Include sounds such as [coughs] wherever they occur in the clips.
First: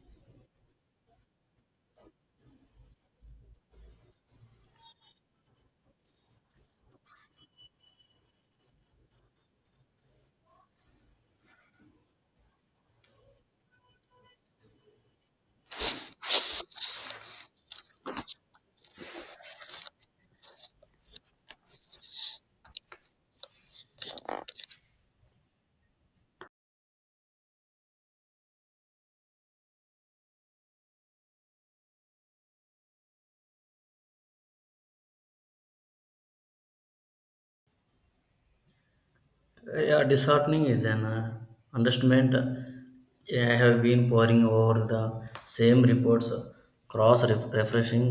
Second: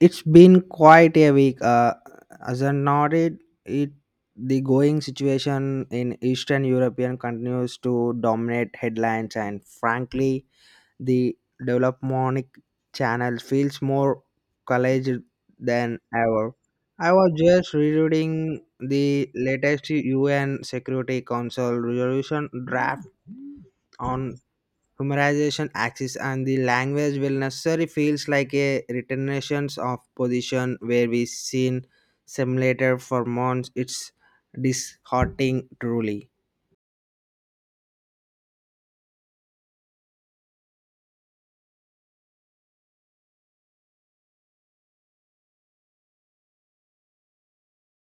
It's been quite a week. As I noted, it the going situation in Eastern European continues to dominate headlines, and frankly, the development channel feels more college than ever. I was just rereading the latest UN Security Council resolution draft on humorization axis and the language will necessarily feels like a retentions of position where we seen simulator for months. It's disheartening, truly. Yeah, disheartening is an understatement. I have been poring over the same reports, cross referencing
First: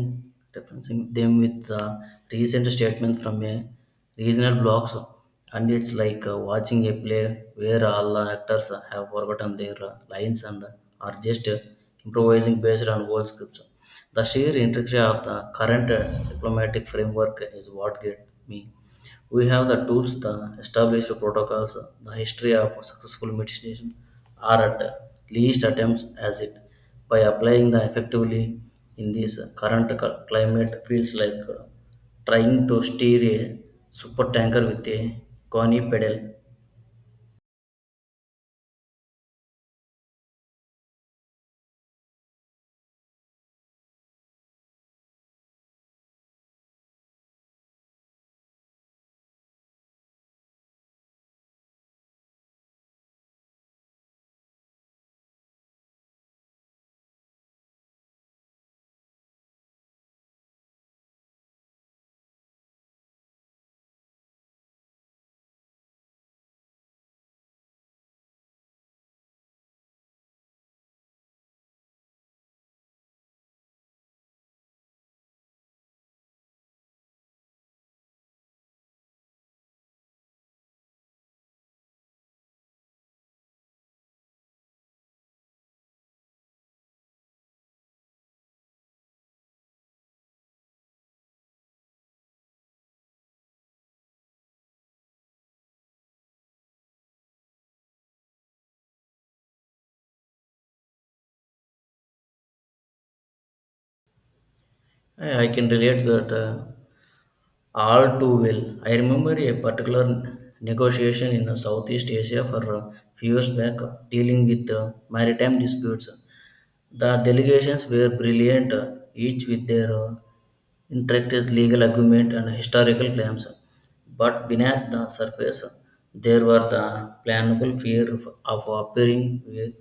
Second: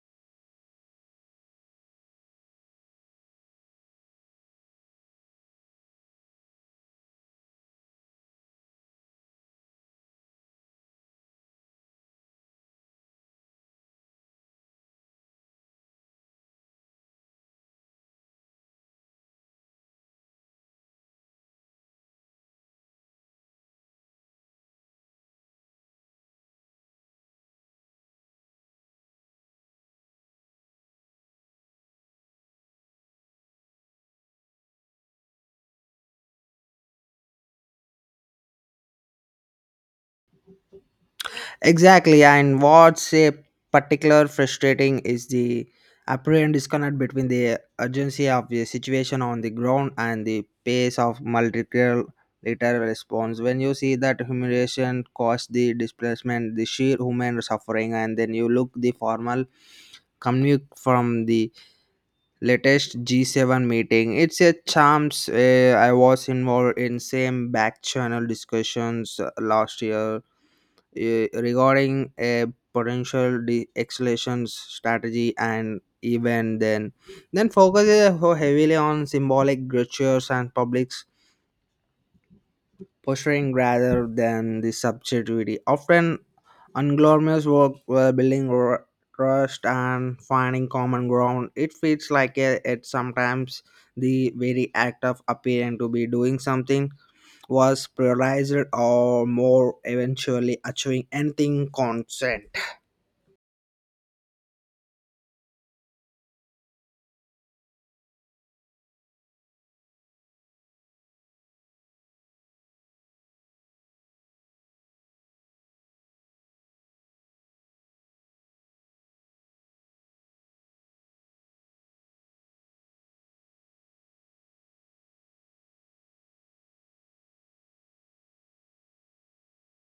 referencing them with recent statements from a regional blogs, and it's like watching a play where all the actors have forgotten their lines and are just improvising based on old scripts. The sheer intricacy of the current diplomatic framework is what gets me. We have the tools, the established protocols, the history of successful mitigation, or at least attempts as it by applying the effectively in this current climate feels like trying to steer a super tanker with a coney pedal. Exactly, and what's a particular frustrating is the apparent disconnect between the urgency of the situation on the ground and the pace of multilateral later response. When you see that humiliation caused the displacement, the sheer human suffering, and then you look the formal commute from the latest G7 meeting. It's a chance. I was involved in same back channel discussions last year regarding a potential acceleration strategy, and even then focus is heavily on symbolic gestures and publics posturing rather than the subjectivity. Often, unglamorous work while building trust and finding common ground. It feels like it sometimes the very act of appearing to be doing something was prioritized or more eventually achieving anything consent. I can relate that all too well. I remember a particular negotiation in the Southeast Asia for a few years back dealing with maritime disputes. The delegations were brilliant, each with their own interact legal argument and historical claims, but beneath the surface, there were the planable fear of appearing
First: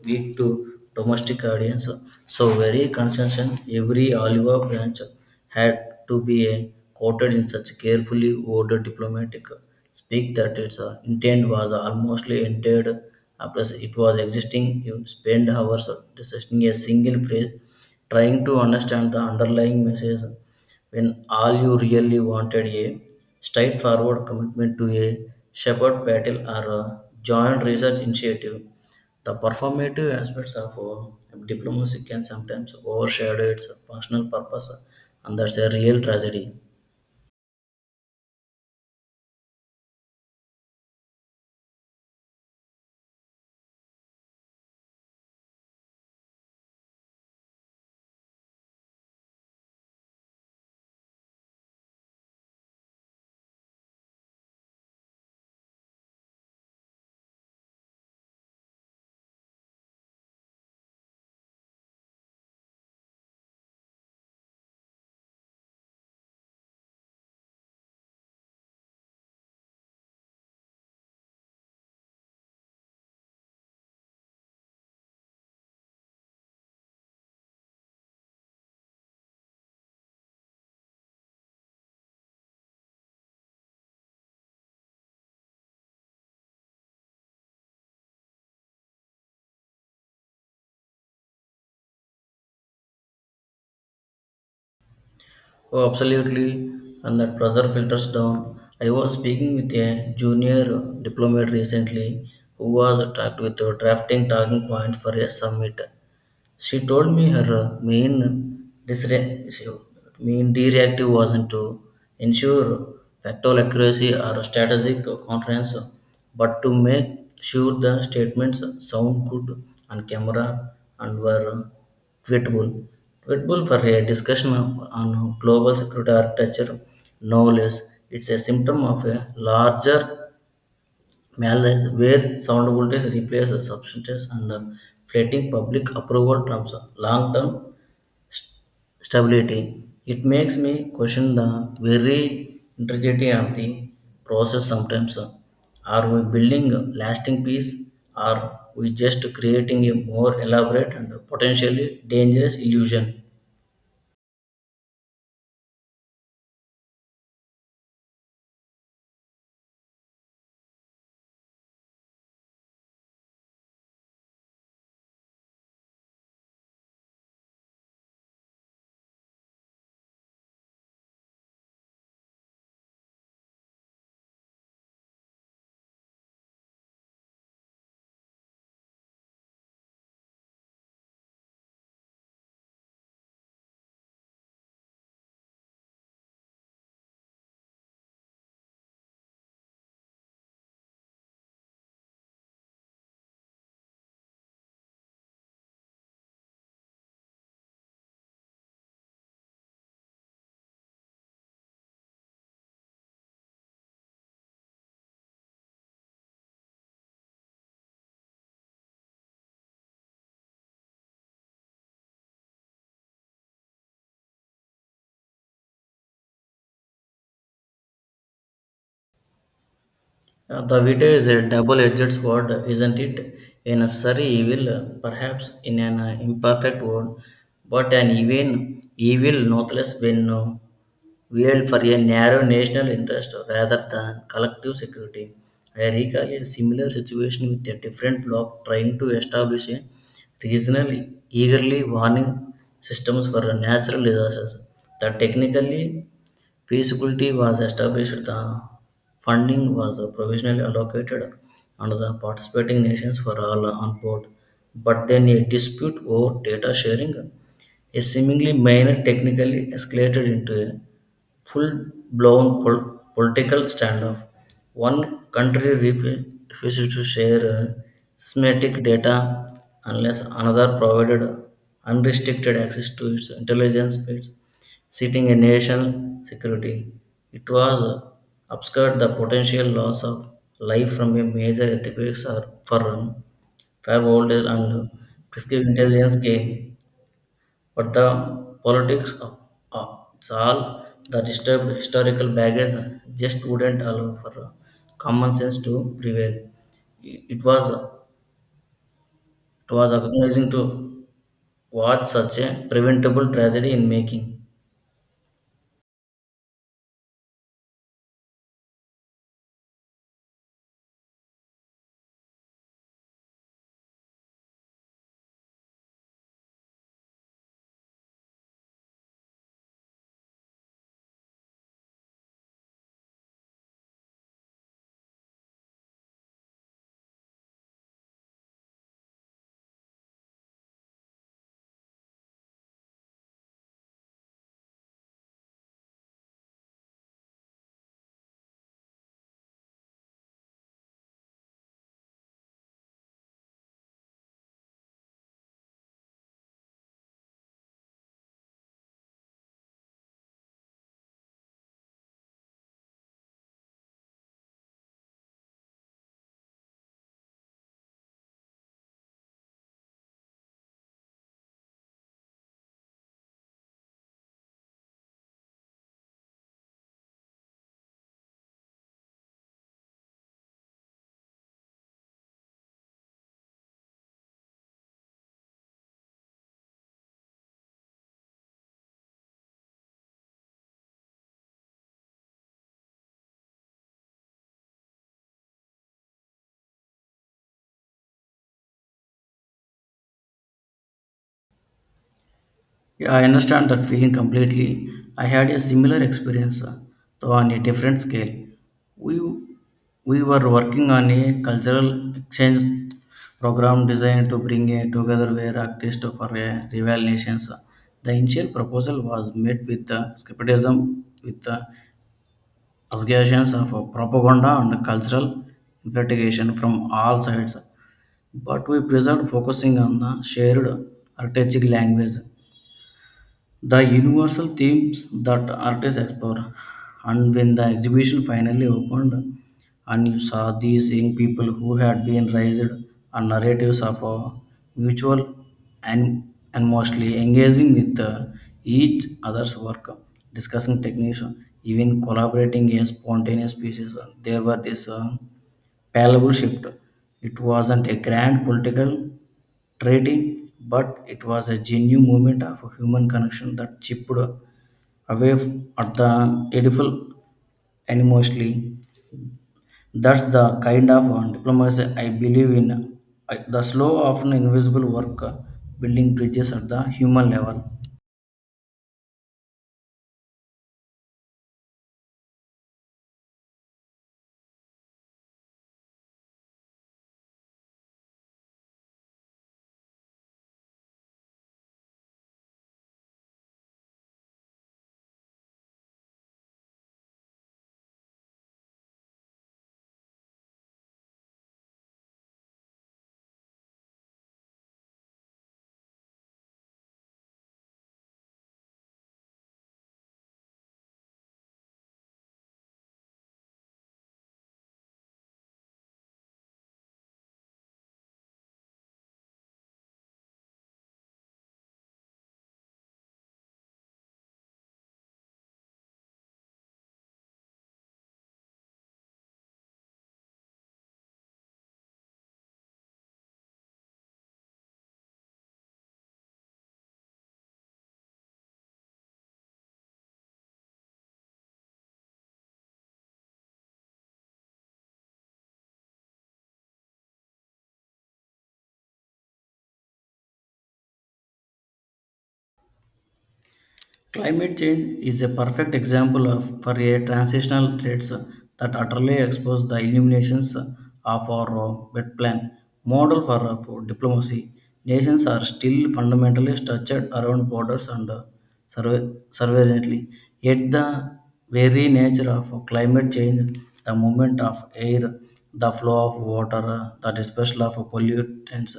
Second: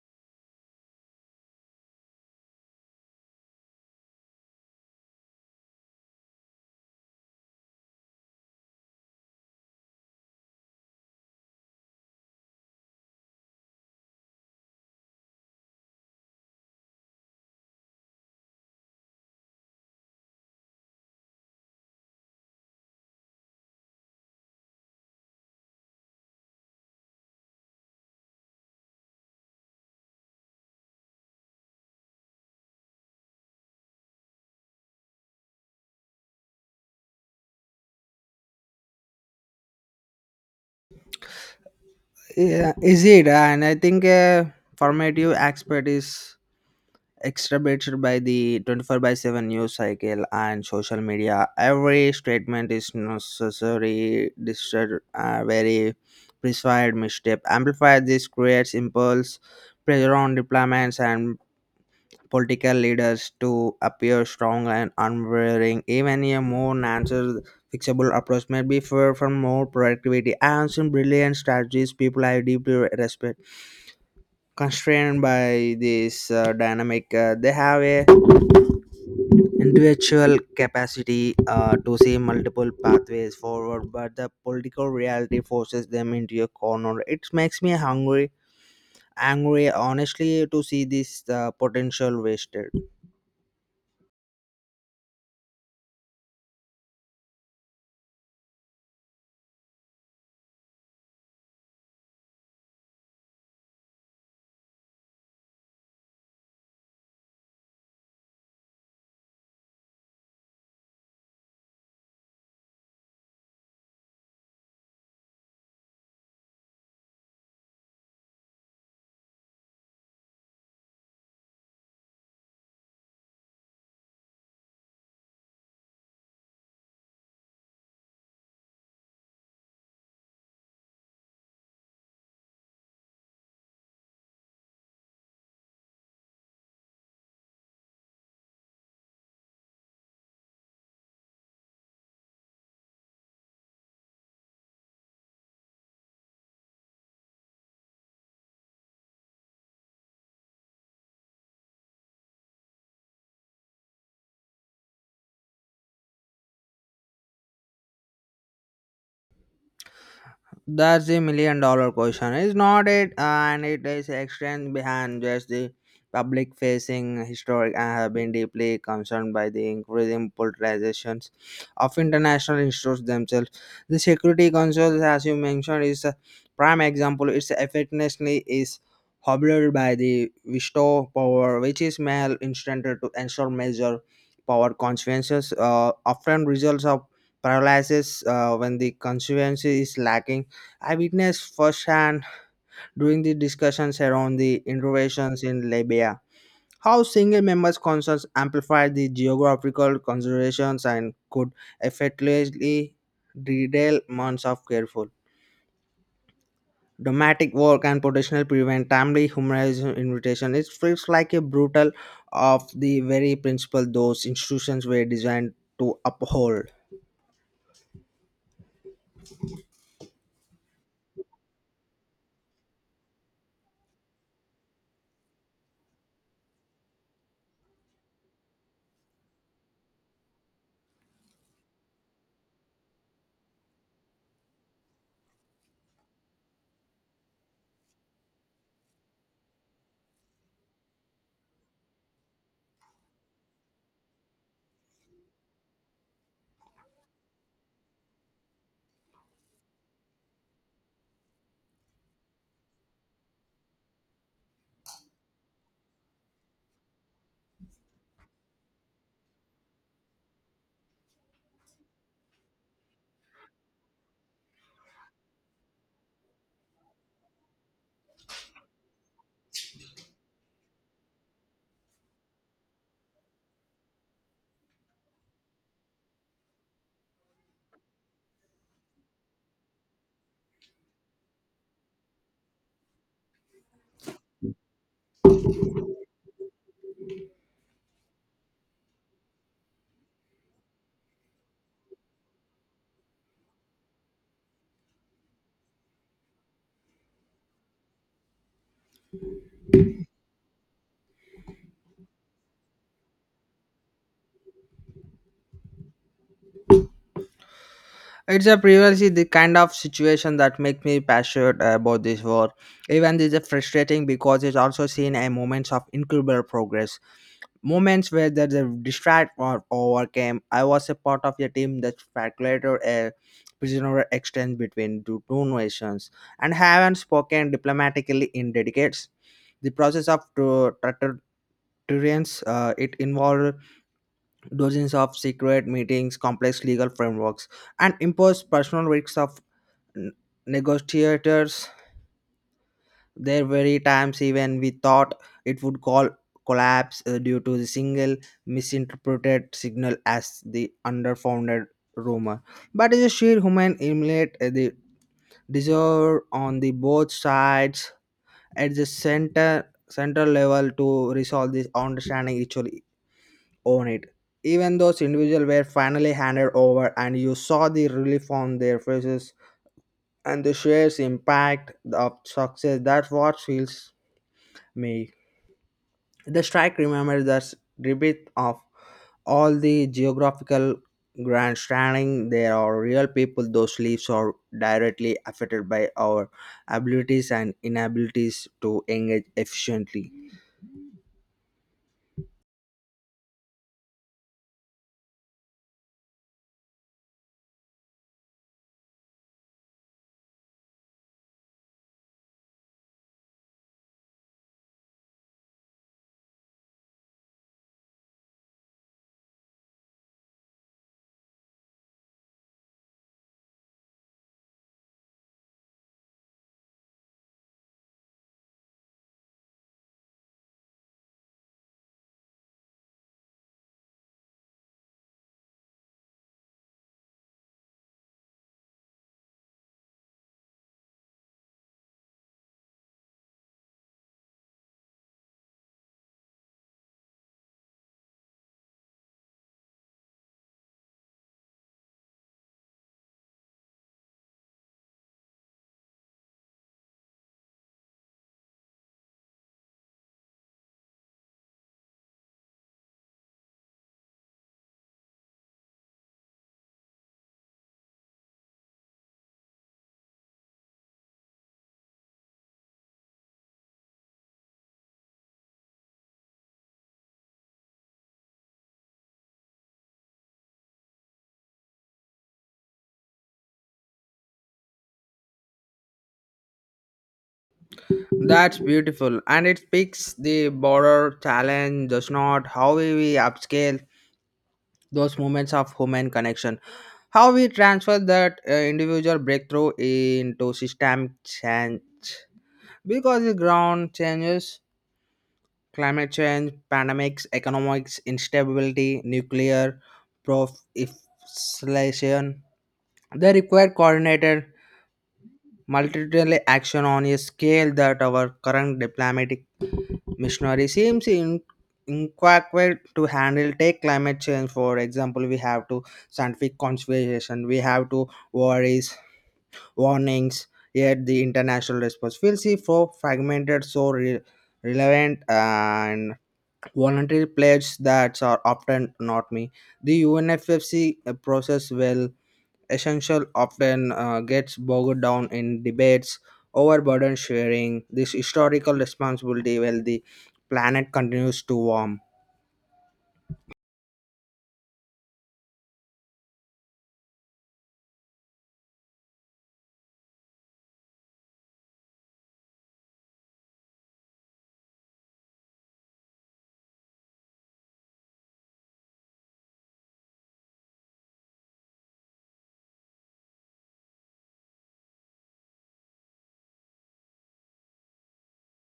weak to domestic audience. So very consistent, every olive branch had to be quoted in such carefully worded diplomatic speak that its intent was almost entered as it was existing. You spend hours discussing a single phrase, trying to understand the underlying message when all you really wanted a straightforward commitment to a shepherd battle or a joint research initiative. The performative aspects of diplomacy can sometimes overshadow its functional purpose, and that's a real tragedy. Yeah, is it? And I think a formative expert is exacerbated by the 24 by 7 news cycle and social media. Every statement is necessary distorted, very precise misstep amplified. This creates impulse pressure on deployments and political leaders to appear strong and unwavering, even a more answer fixable approach may be far from more productivity, and some brilliant strategies people I deeply respect constrained by this dynamic. They have a individual capacity to see multiple pathways forward, but the political reality forces them into a corner. It makes me hungry angry, honestly, to see this potential wasted. Oh, absolutely, and that pressure filters down. I was speaking with a junior diplomat recently who was tasked with drafting talking points for a summit. She told me her main directive wasn't to ensure factual accuracy or strategic conference, but to make sure the statements sound good on camera and were tweetable. Tweetable for a discussion of, on global security architecture, no less. It's a symptom of a larger malaise, where sound voltage replaces substance under flattening public approval terms of long-term stability. It makes me question the very integrity of the process sometimes. Are we building a lasting peace? Are we just creating a more elaborate and potentially dangerous illusion? That's the million dollar question, is not it? And it is extends behind just the public facing historic. I have been deeply concerned by the increasing polarizations of international issues themselves. The Security Council, as you mentioned, is a prime example. Its effectiveness is hobbled by the veto power, which is male instrumental to ensure major power consequences, often results of paralysis when the constituency is lacking. I witnessed firsthand during the discussions around the interventions in Libya how single members' concerns amplified the geographical considerations and could effectively derail months of careful diplomatic work and potential prevent timely humanitarian invitation. It feels like a brutal of the very principle those institutions were designed to uphold. The video is a double-edged sword, isn't it? In a sorry evil, perhaps in an imperfect world, but an even evil nonetheless when wield for a narrow national interest rather than collective security. I recall a similar situation with a different bloc trying to establish a regional eagerly warning systems for natural disasters that technically feasibility was established, the funding was provisionally allocated under the participating nations were all on board. But then a dispute over data sharing, a seemingly minor technically escalated into a full-blown political standoff. One country refused to share uh, semantic data unless another provided unrestricted access to its intelligence feeds sitting a national security. It was obscured the potential loss of life from a major earthquake or for firewall and prescriptive intelligence gain. But the politics of all the disturbed historical baggage just wouldn't allow for common sense to prevail. It was agonizing to watch such a preventable tragedy in making. It's a previously the kind of situation that makes me passionate about this war. Even this is frustrating because it's also seen a moments of incredible progress. Moments where the distract or overcame. I was a part of a team that calculated a prisoner exchange between two nations and haven't spoken diplomatically in decades. The process of deterrence, it involved dozens of secret meetings, complex legal frameworks, and imposed personal risks of n- negotiators. There were times even we thought it would call collapse due to the single misinterpreted signal as the underfounded rumor, but the sheer human emulate, the deserve on the both sides at the center central level to resolve this understanding actually own it. Even those individuals were finally handed over, and you saw the relief on their faces and the shares impact of success. That's what feels me. The strike remembers the rebirth of all the geographical grandstanding. There are real people. Those lives are directly affected by our abilities and inabilities to engage efficiently. Yeah, I understand that feeling completely. I had a similar experience, though on a different scale. We, we were working on a cultural exchange program designed to bring a together where artists for a rival nations. The initial proposal was met with skepticism, with allegations of propaganda and cultural investigation from all sides. But we preserved focusing on the shared artistic language the universal themes that artists explore. And when the exhibition finally opened, and you saw these young people who had been raised on narratives of a mutual and and mostly engaging with each other's work, discussing techniques, even collaborating a spontaneous pieces. There were this palpable shift. It wasn't a grand political treaty, but it was a genuine movement of human connection that chipped away at the edible animosity. That's the kind of diplomacy I believe in. The slow, often invisible work building bridges at the human level. That's beautiful, and it speaks the border challenge. Does not how we upscale those moments of human connection, how we transfer that individual breakthrough into system change, because the ground changes, climate change, pandemics, economics instability, nuclear proliferation, they require coordinated multidisciplinary action on a scale that our current diplomatic missionary seems in inquired to handle. Take climate change for example. We have to scientific conservation, we have to worries warnings, yet the international response feels see for fragmented, so relevant and voluntary pledges that are often not me. The unffc process, well, essential, often gets bogged down in debates over burden sharing, this historical responsibility, while the planet continues to warm. Climate change is a perfect example of for a transitional threats that utterly expose the illuminations of our wet plan model for diplomacy. Nations are still fundamentally structured around borders and surveillantly. Yet the very nature of climate change, the movement of air, the flow of water, the dispersal of pollutants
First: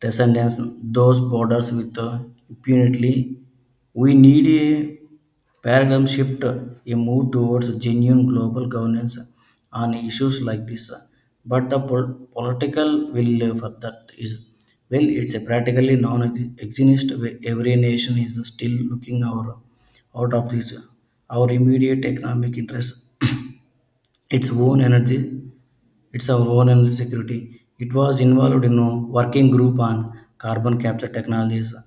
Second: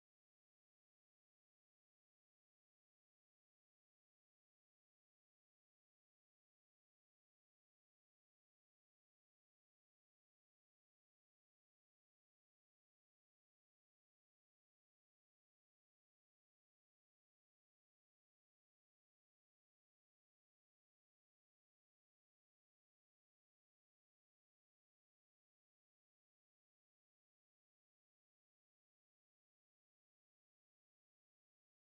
transcendence those borders with impunity. We need a paradigm shift, a move towards genuine global governance on issues like this. But the political will for that is, well, it's a practically non-exist. Every nation is still looking our, out of this, our immediate economic interests, [clears throat] its own energy it's our own energy security. It was involved in a working group on carbon capture technologies a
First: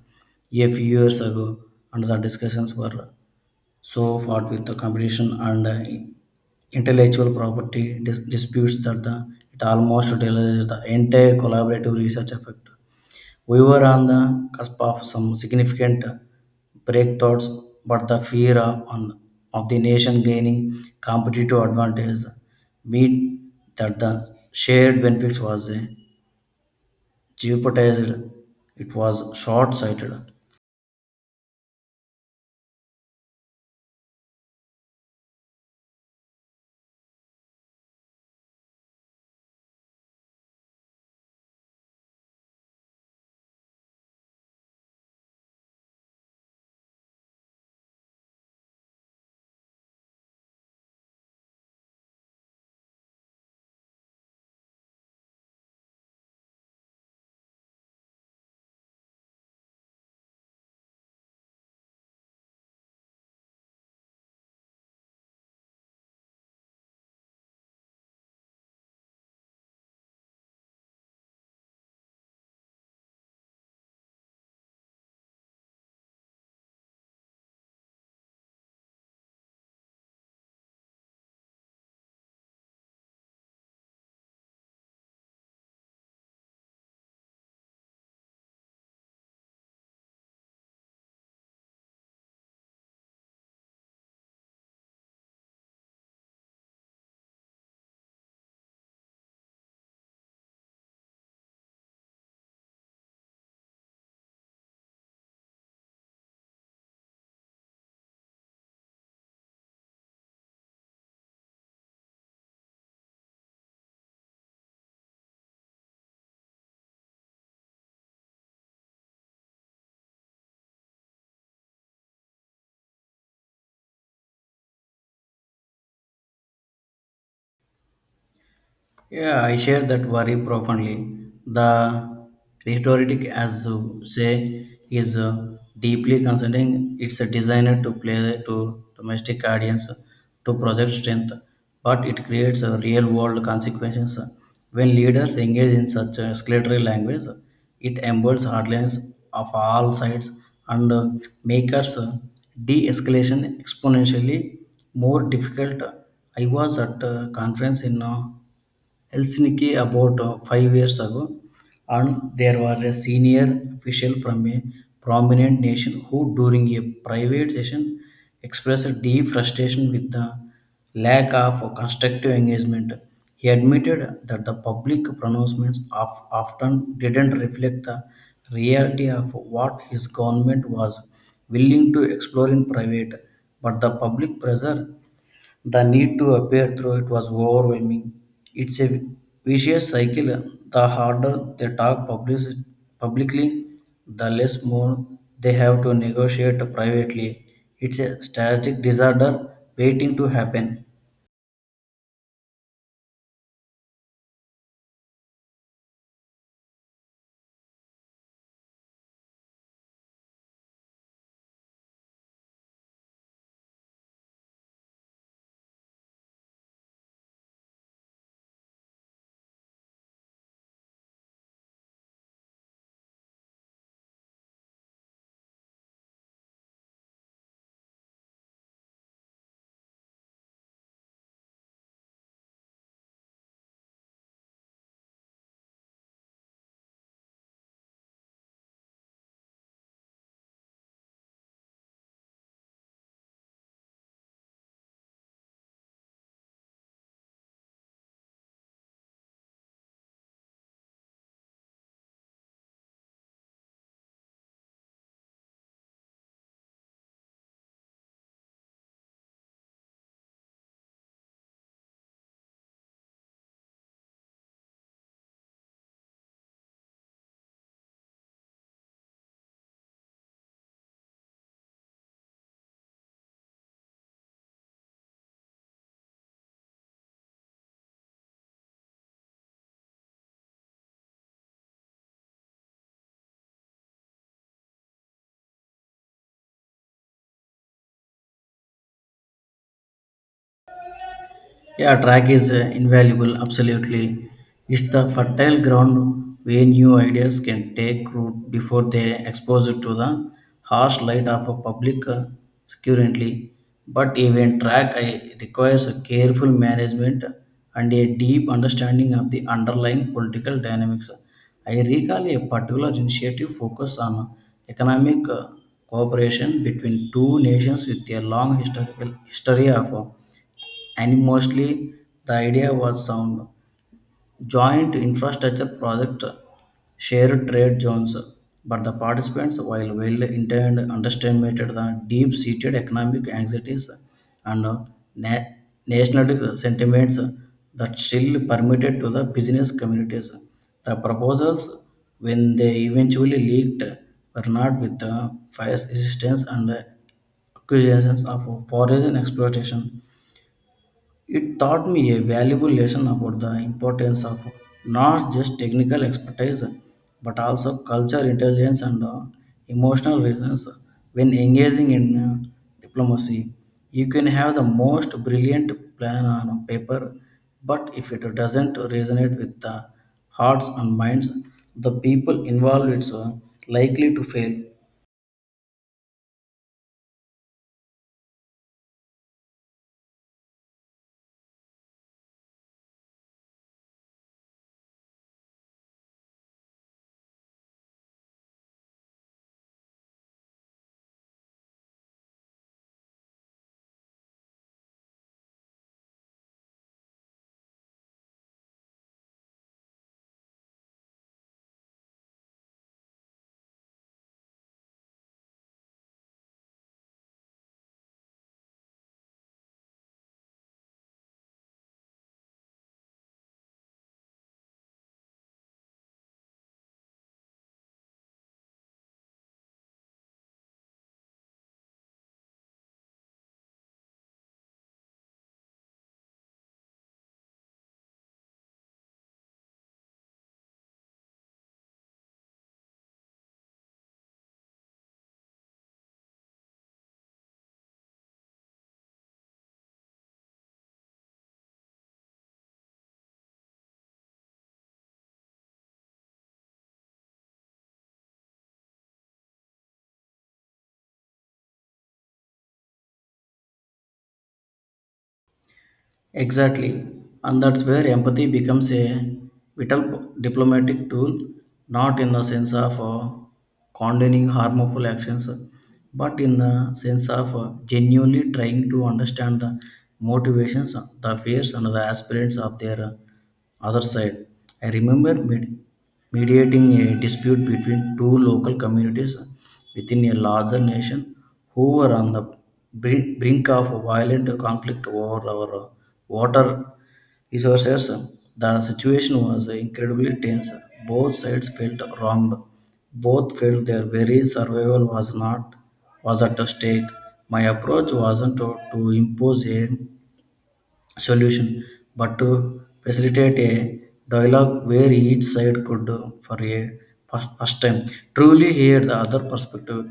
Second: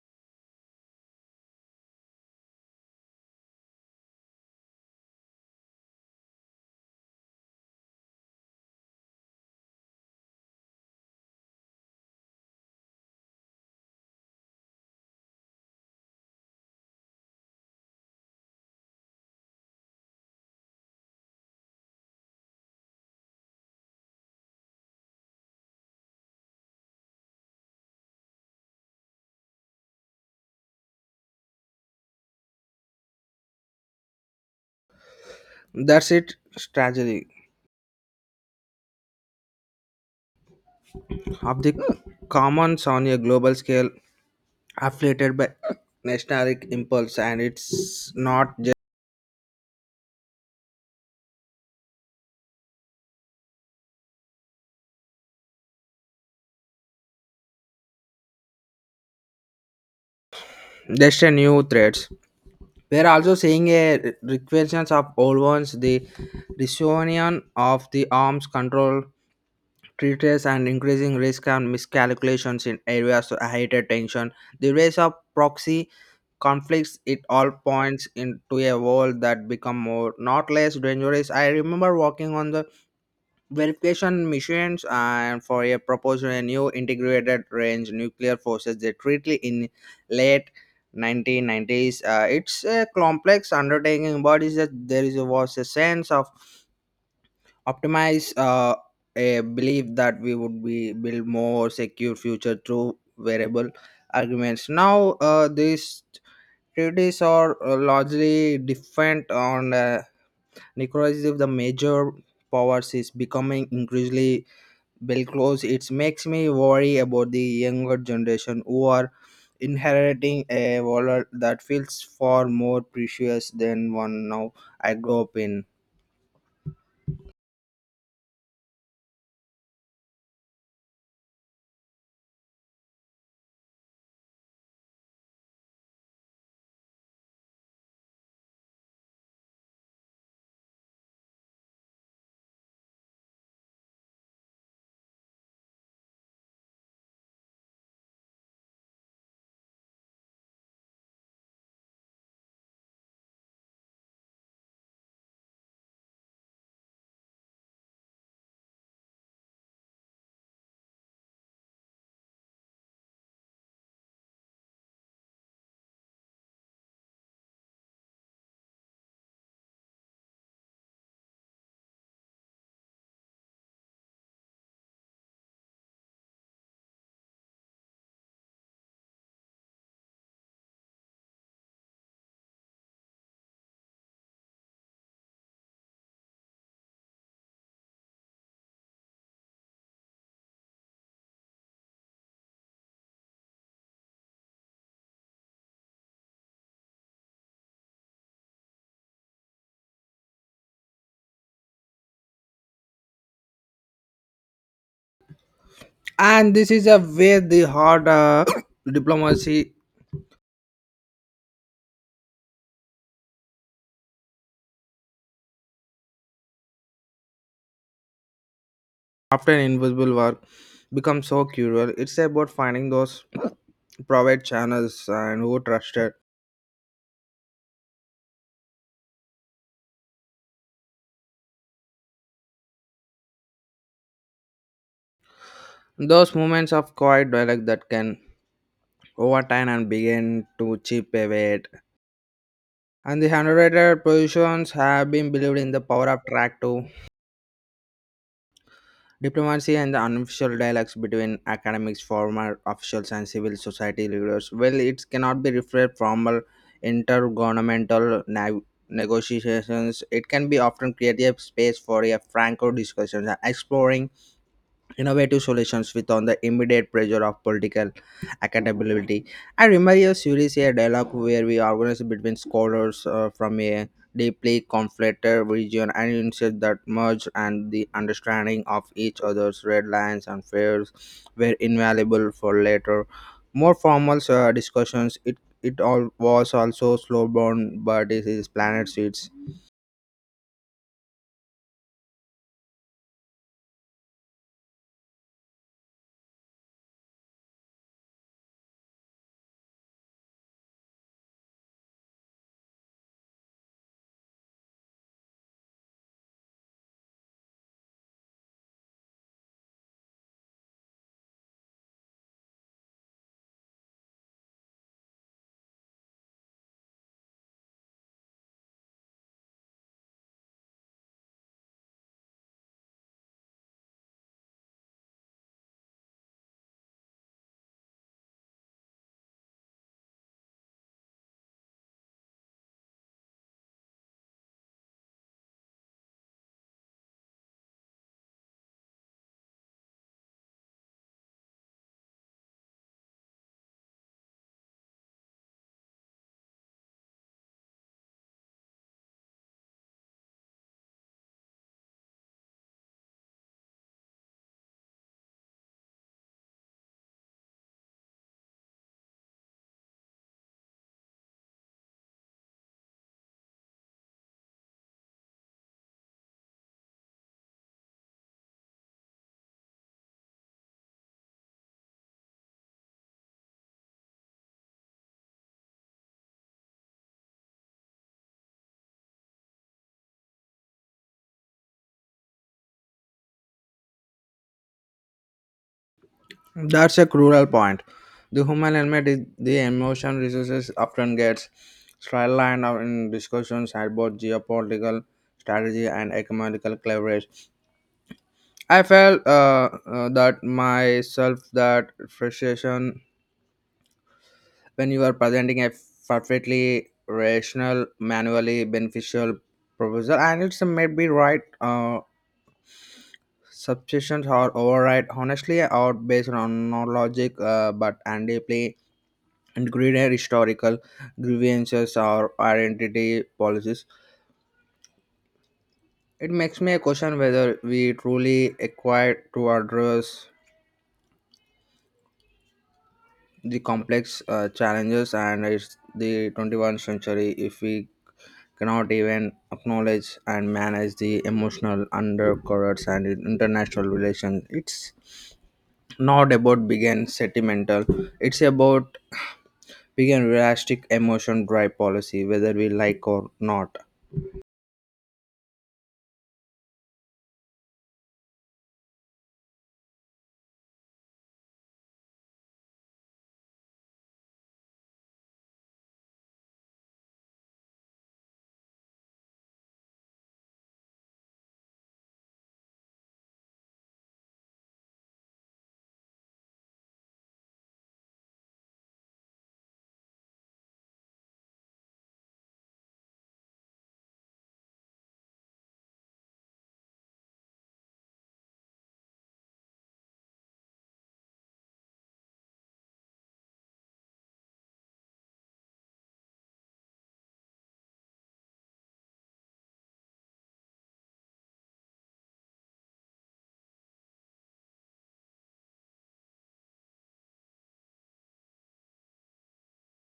few years ago, and the discussions were so fraught with the competition and intellectual property disputes that it almost delays the entire collaborative research effort. We were on the cusp of some significant breakthroughs, but the fear of the nation gaining competitive advantage meant that the shared benefits was jeopardized. It was short sighted. That's it strategy of the commons on a global scale afflicted by nationalistic impulse, and it's not just a new threats. We're also seeing a recurrence of old ones, the resurgence of the arms control treaties and increasing risk and miscalculations in areas of higher tension. The rise of proxy conflicts, it all points into a world that become more not less dangerous. I remember working on the verification missions and for a proposal a new integrated range nuclear forces they treaty in late 1990s. It's a complex undertaking, but is that there is was a sense of optimize, a belief that we would be build more secure future through variable arguments. Now these treaties are largely different on, necrosis the major powers is becoming increasingly bellicose. It makes me worry about the younger generation who are inheriting a world that feels far more precious than one now I grew up in. Yeah, I share that worry profoundly. The rhetoric, as you say, is deeply concerning. It's a designer to play to domestic audience to project strength, but it creates a real-world consequences. When leaders engage in such a escalatory language, it emboldens hardliners of all sides and makes de-escalation exponentially more difficult. I was at a conference in Helsinki about 5 years ago, and there were a senior official from a prominent nation who, during a private session, expressed a deep frustration with the lack of constructive engagement. He admitted that the public pronouncements of often didn't reflect the reality of what his government was willing to explore in private, but the public pressure the need to appear through it was overwhelming. It's a vicious cycle. The harder they talk publicly, the less more they have to negotiate privately. It's a static disorder waiting to happen. And this is a where the hard [coughs] diplomacy after an invisible work becomes so cruel. It's about finding those private channels and who trusted those moments of quiet dialogue that can over time and begin to chip away at. And the handwriter positions have been believed in the power of track too. Diplomacy and the unofficial dialogues between academics, former officials, and civil society leaders. Well, it cannot be referred formal intergovernmental negotiations. It can be often create a space for a franco discussion, exploring innovative solutions without the immediate pressure of political accountability. I remember a series, a dialogue where we organized between scholars from a deeply conflicted region, and insist that merge and the understanding of each other's red lines and fears were invaluable for later, more formal discussions. It all was also slow burn, but it is planet seeds. Yeah, track is invaluable, absolutely. It's the fertile ground where new ideas can take root before they expose it to the harsh light of a public security. But even track requires a careful management and a deep understanding of the underlying political dynamics. I recall a particular initiative focused on economic cooperation between two nations with a long historical history of and mostly the idea was sound. Joint infrastructure project, shared trade zones, but the participants, while well intended, underestimated the deep seated economic anxieties and na- nationalistic sentiments that still permitted to the business communities. The proposals, when they eventually leaked, were not with the fierce resistance and accusations of foreign exploitation. It taught me a valuable lesson about the importance of not just technical expertise but also culture, intelligence, and emotional reasons. When engaging in diplomacy, you can have the most brilliant plan on paper, but if it doesn't resonate with the hearts and minds, the people involved, it's likely to fail. That's a cruel point. The human element is the emotion resources often gets sidelined out in discussions about geopolitical strategy and economical leverage. I felt that myself that frustration when you are presenting a perfectly rational, manually beneficial proposal, and it's maybe right. Substitutions are override honestly or based on no logic, but and deeply and greed and historical grievances or identity policies. It makes me question whether we truly acquired to address the complex challenges, and it's the 21st century if we cannot even acknowledge and manage the emotional undercurrents and international relations. It's not about being sentimental. It's about being realistic. Emotion drive policy, whether we like or not. Exactly. And that's where empathy becomes a vital diplomatic tool, not in the sense of condoning harmful actions, but in the sense of genuinely trying to understand the motivations, the fears, and the aspirations of their other side. I remember mediating a dispute between two local communities within a larger nation who were on the brink of a violent conflict over our water resources. The situation was incredibly tense. Both sides felt wronged. Both felt their very survival was not, was at stake. My approach wasn't to impose a solution, but to facilitate a dialogue where each side could, for a first time, truly hear the other perspective.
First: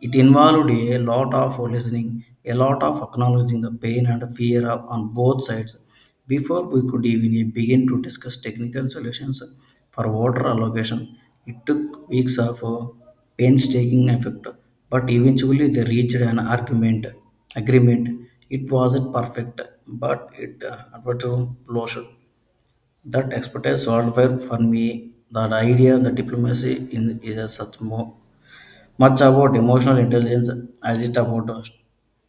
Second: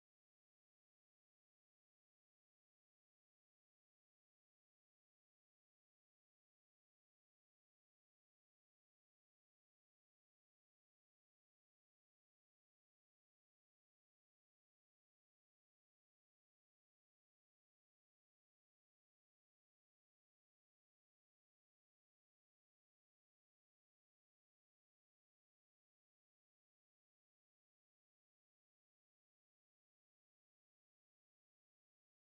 It involved a lot of listening, a lot of acknowledging the pain and fear on both sides before we could even begin to discuss technical solutions for water allocation. It took weeks of painstaking effort, but eventually they reached an argument agreement. It wasn't perfect, but it adverted closure. That expertise solved well for me that idea the diplomacy in, is a such much about emotional intelligence as it about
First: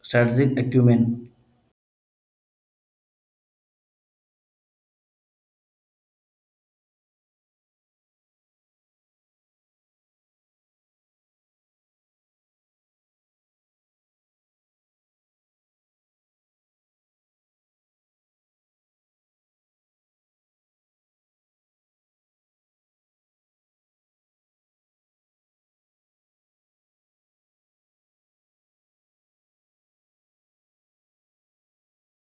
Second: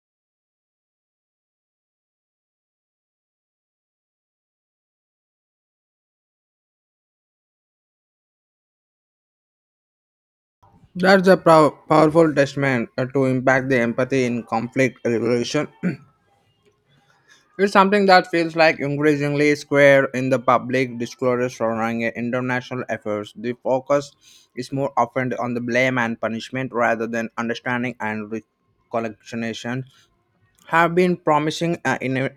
strategic acumen. That's a powerful testament to impact the empathy in conflict resolution. [clears throat] It's something that feels like increasingly square in the public discourse surrounding international efforts. The focus is more often on the blame and punishment rather than understanding and reconciliation. Have been promising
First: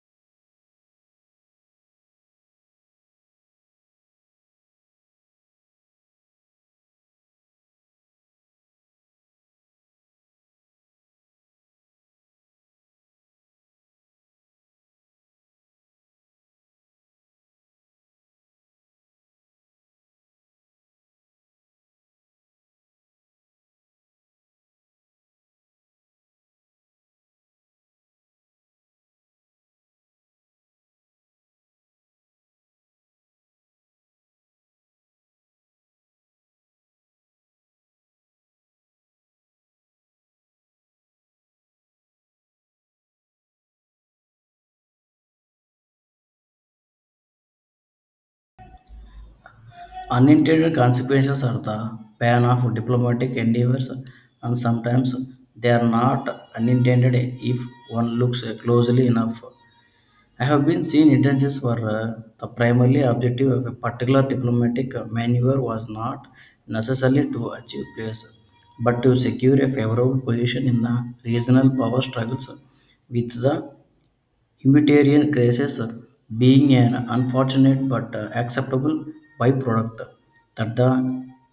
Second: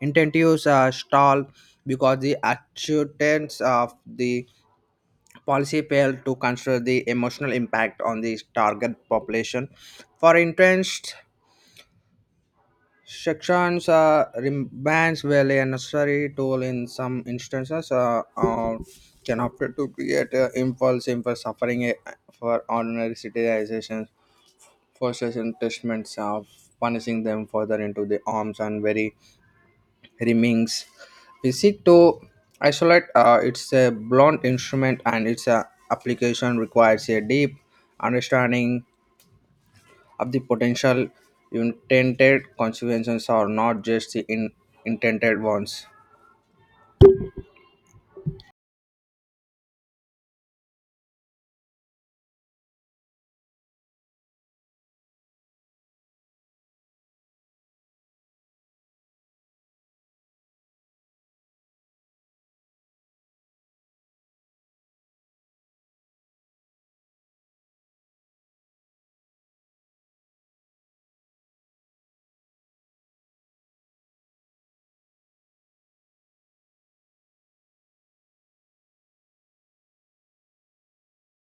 incentives stall because the acceptance of the policy failed to consider the emotional impact on the target population. For entrenched sections, bans were a necessary tool in some instances, can opt to create impulse for suffering for ordinary citizens, forces and punishments of punishing them further into the arms and very remains Visito isolate. It's a blunt instrument, and its application requires a deep understanding of the potential intended consequences, or not just the intended ones. Unintended consequences are the pain of diplomatic endeavors, and sometimes they are not unintended if one looks closely enough. I have been seen intentions where the primary objective of a particular diplomatic maneuver was not necessarily to achieve peace, but to secure a favorable position in the regional power struggles with the humanitarian crises being an unfortunate but acceptable byproduct that the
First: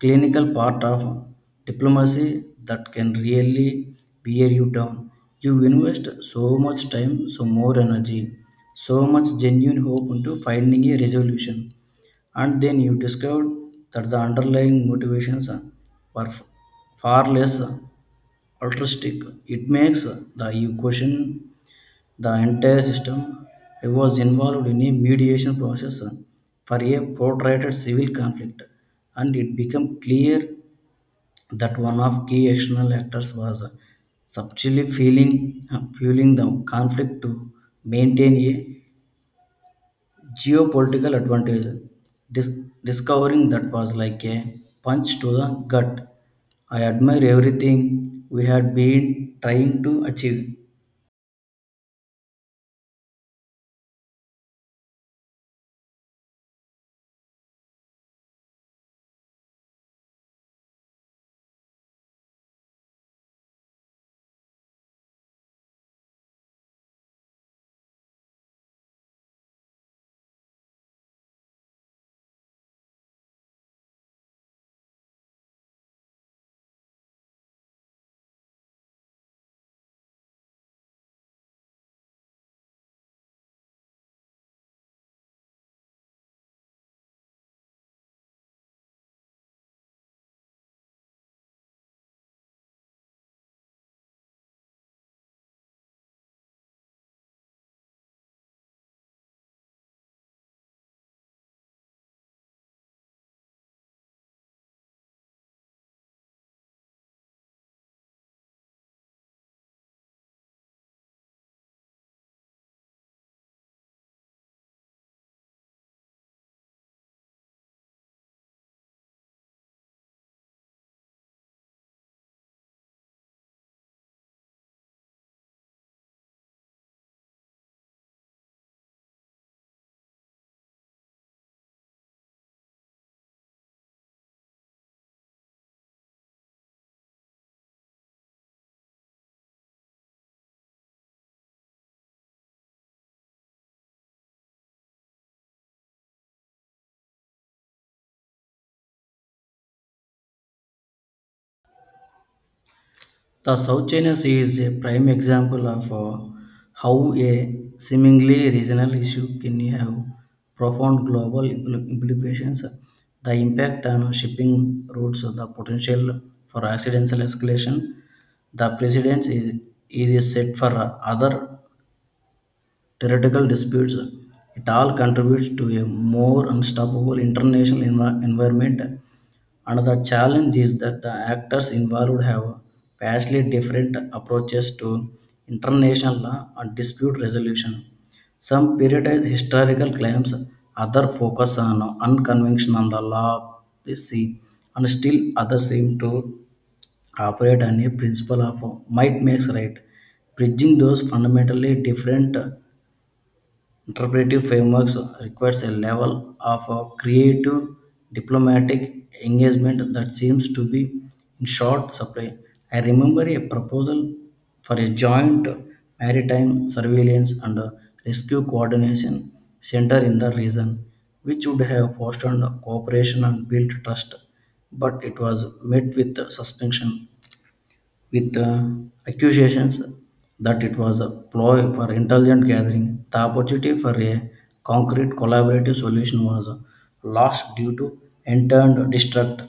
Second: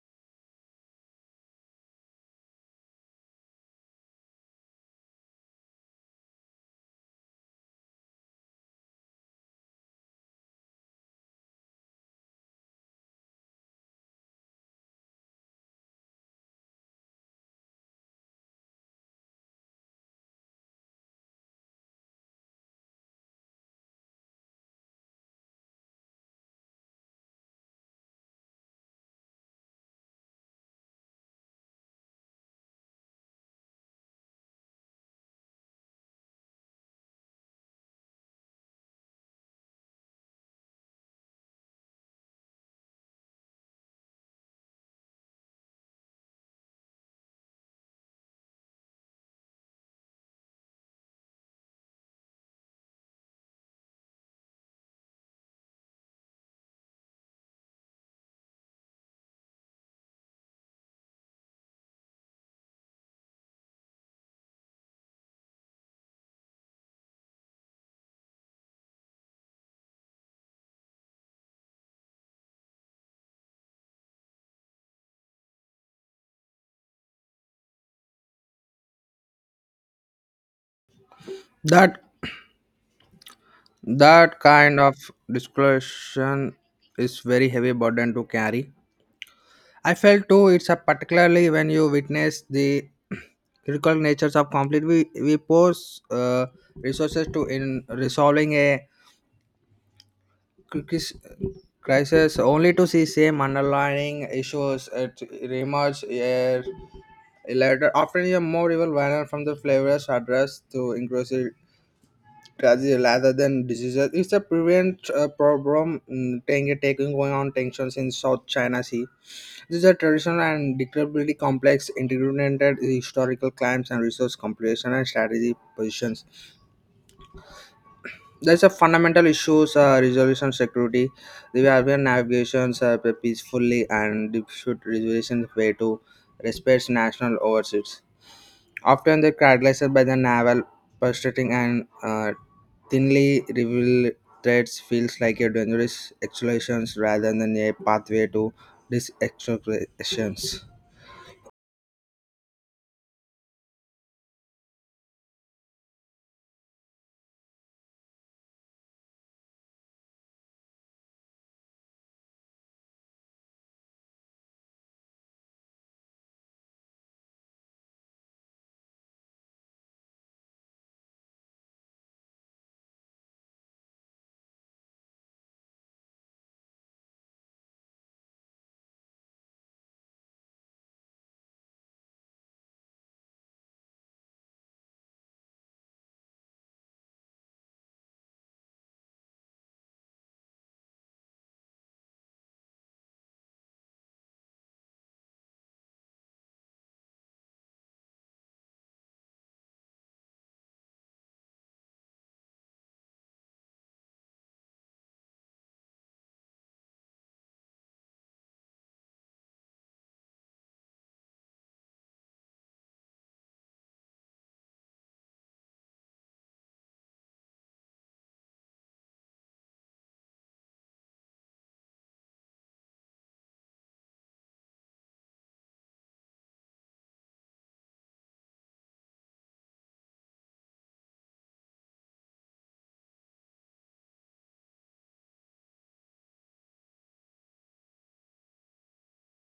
clinical part of diplomacy that can really wear you down. You invest so much time, so more energy, so much genuine hope into finding a resolution, and then you discover that the underlying motivations were far less altruistic. It makes the you question the entire system was involved in a mediation process for a protracted civil conflict, and it became clear that one of key external actors was subtly fueling the conflict to maintain a geopolitical advantage. Dis- Discovering that was like a punch to the gut. I admire everything we had been trying to achieve. that that kind of disclosure is very heavy burden to carry. I felt too, it's a particularly when you witness the [clears throat] critical natures of conflict we pose resources to in resolving a cri- crisis only to see same underlying issues at reemerge a later, often in a more evil manner from the flavors addressed to inclusive tragedy rather than diseases. It's a prevent problem. Taking going on tensions in south china sea. These are traditional and incredibly complex, integrated historical claims and resource compilation and strategy positions. There's a fundamental issues, resolution security. The European navigations peacefully and dispute resolution way to respect national overseas. Often they're characterized by the naval prostrating and thinly revealed threats, feels like a dangerous escalations rather than a pathway to these escalations. The South China Sea is a prime example of how a seemingly regional issue can have profound global implications. The impact on shipping routes, the potential for accidental escalation, the is set for other theoretical disputes. It all contributes to a more unstoppable international environment. Another challenge is that the actors involved have vastly different approaches to international law and dispute resolution. Some prioritize historical claims, others focus on unconventional the law of the sea, and still others seem to operate on a principle of might makes right, bridging those fundamentally different interpretive frameworks requires a level of creative diplomatic engagement that seems to be in short supply. I remember a proposal for a joint maritime surveillance and rescue coordination center in the region, which would have fostered cooperation and built trust, but it was met with suspension with accusations that it was a ploy for intelligent gathering. The opportunity for a concrete collaborative solution was lost due to interned distrust.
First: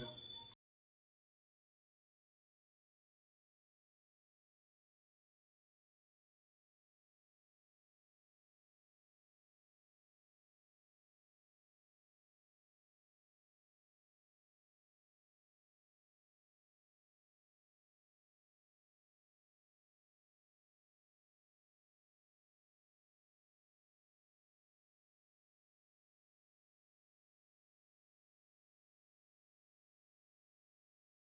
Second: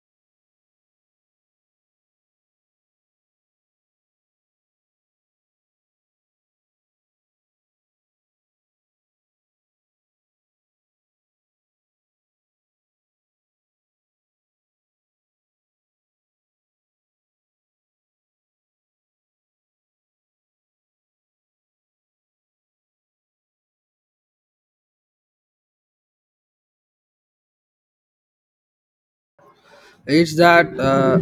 It's that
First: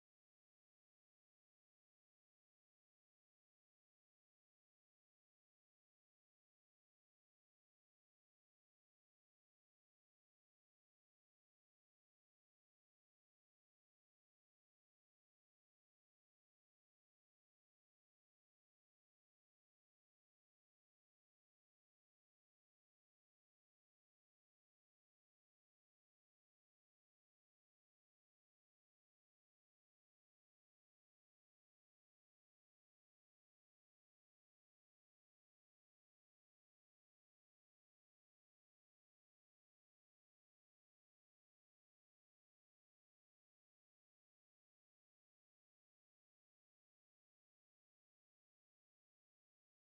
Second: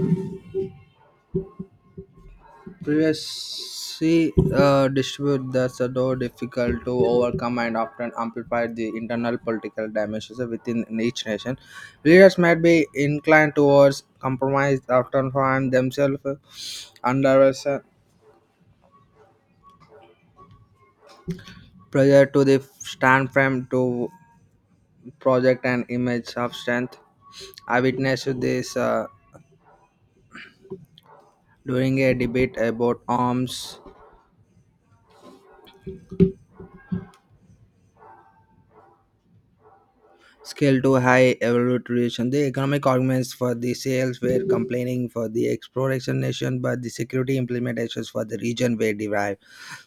previously dispute that's so difficult to overcome and often amplify the internal political dimensions within each nation. Leaders might be inclined towards compromise, often find themselves under pressure to the stand firm to project an image of strength. I witnessed this during a debate about arms scale to high evaluation. The economic arguments for the sales were complaining for the exploration nation, but the security implementations for the region were derived.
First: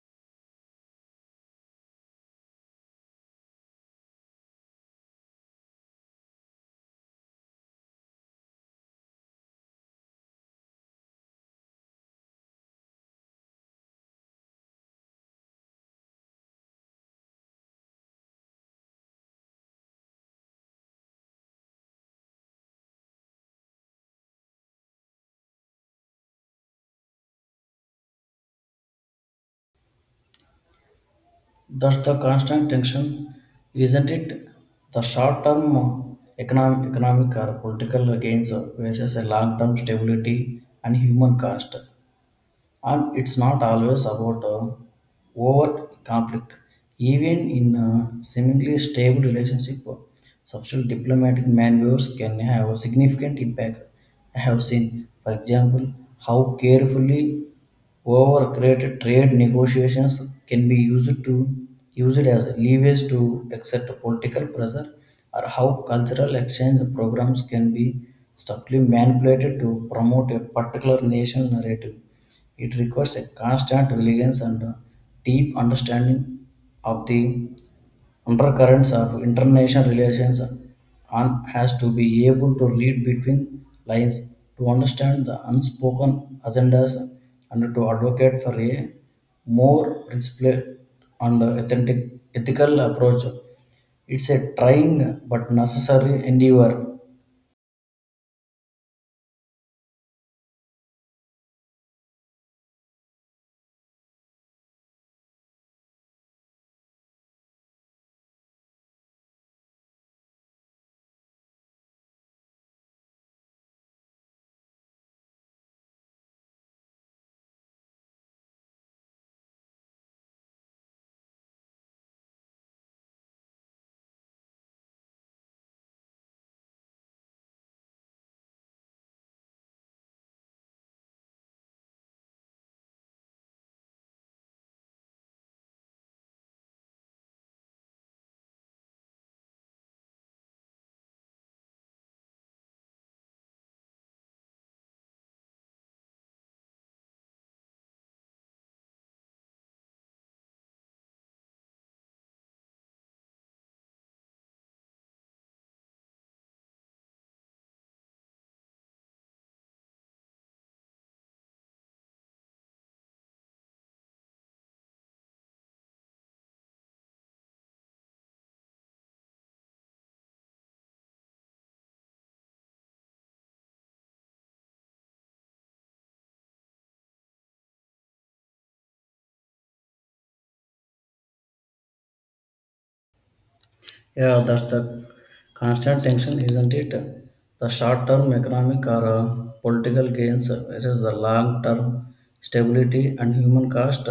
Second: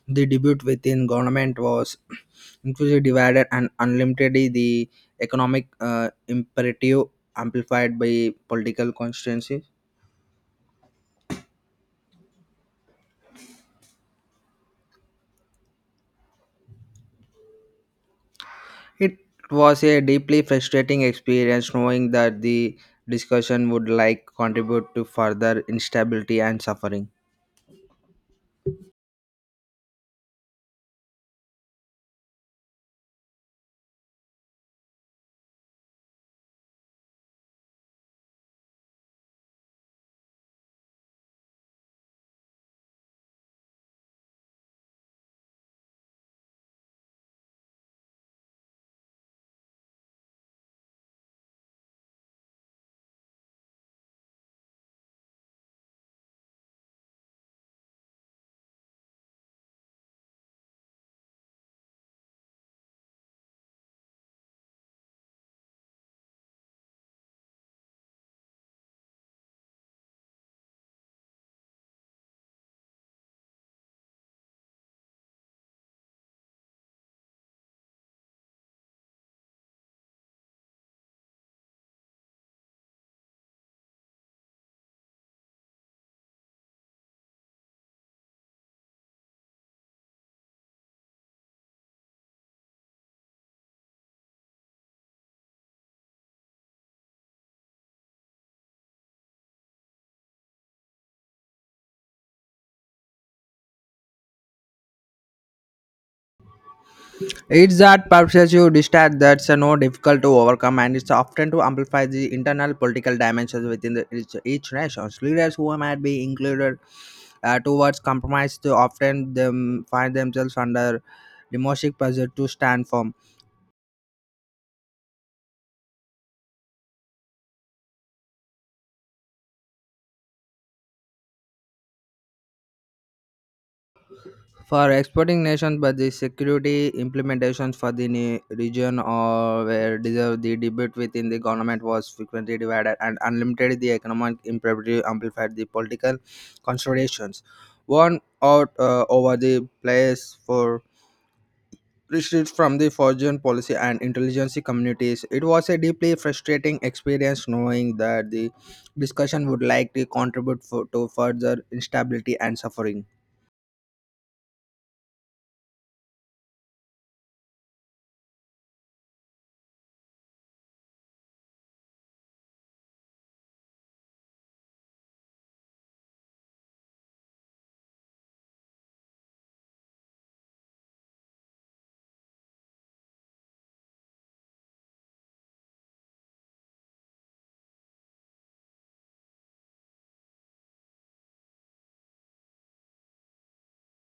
The debate within government was [clears throat] inclusively divided, and unlimitedly the economic imperative amplified by political constituencies. It was a deeply frustrating experience knowing that the discussion would like contribute to further instability and suffering. Thus, the constant tension, isn't it? The short term economic or political gains versus a long term stability and human cost. And it's not always about overt conflict. Even in a seemingly stable relationship, subtle diplomatic maneuvers can have a significant impact. I have seen, for example, how carefully However, created trade negotiations can be used to used as levies to accept political pressure, or how cultural exchange programs can be subtly manipulated to promote a particular national narrative. It requires a constant vigilance and a deep understanding of the undercurrents of international relations and has to be able to read between lines to understand the unspoken agendas and to advocate for a more principled and authentic ethical approach. It's a trying but necessary endeavor. It's that perpetual distrust that's no difficult to overcome, and it's often to amplify the internal political dimensions within the, each nation. Leaders who might be included towards compromise to often them find themselves under democratic pressure to stand firm. For exporting nations, but the security implementations for the region or where deserve the debate within the government was frequently divided and unlimited. The economic imparity amplified the political considerations. One out over the place for retreat from the foreign policy and intelligence communities. It was a deeply frustrating experience knowing that the discussion would likely contribute to further instability and suffering. Yeah, that's the constant tension, isn't it? The short term economic or political gains versus the long term stability and human cost.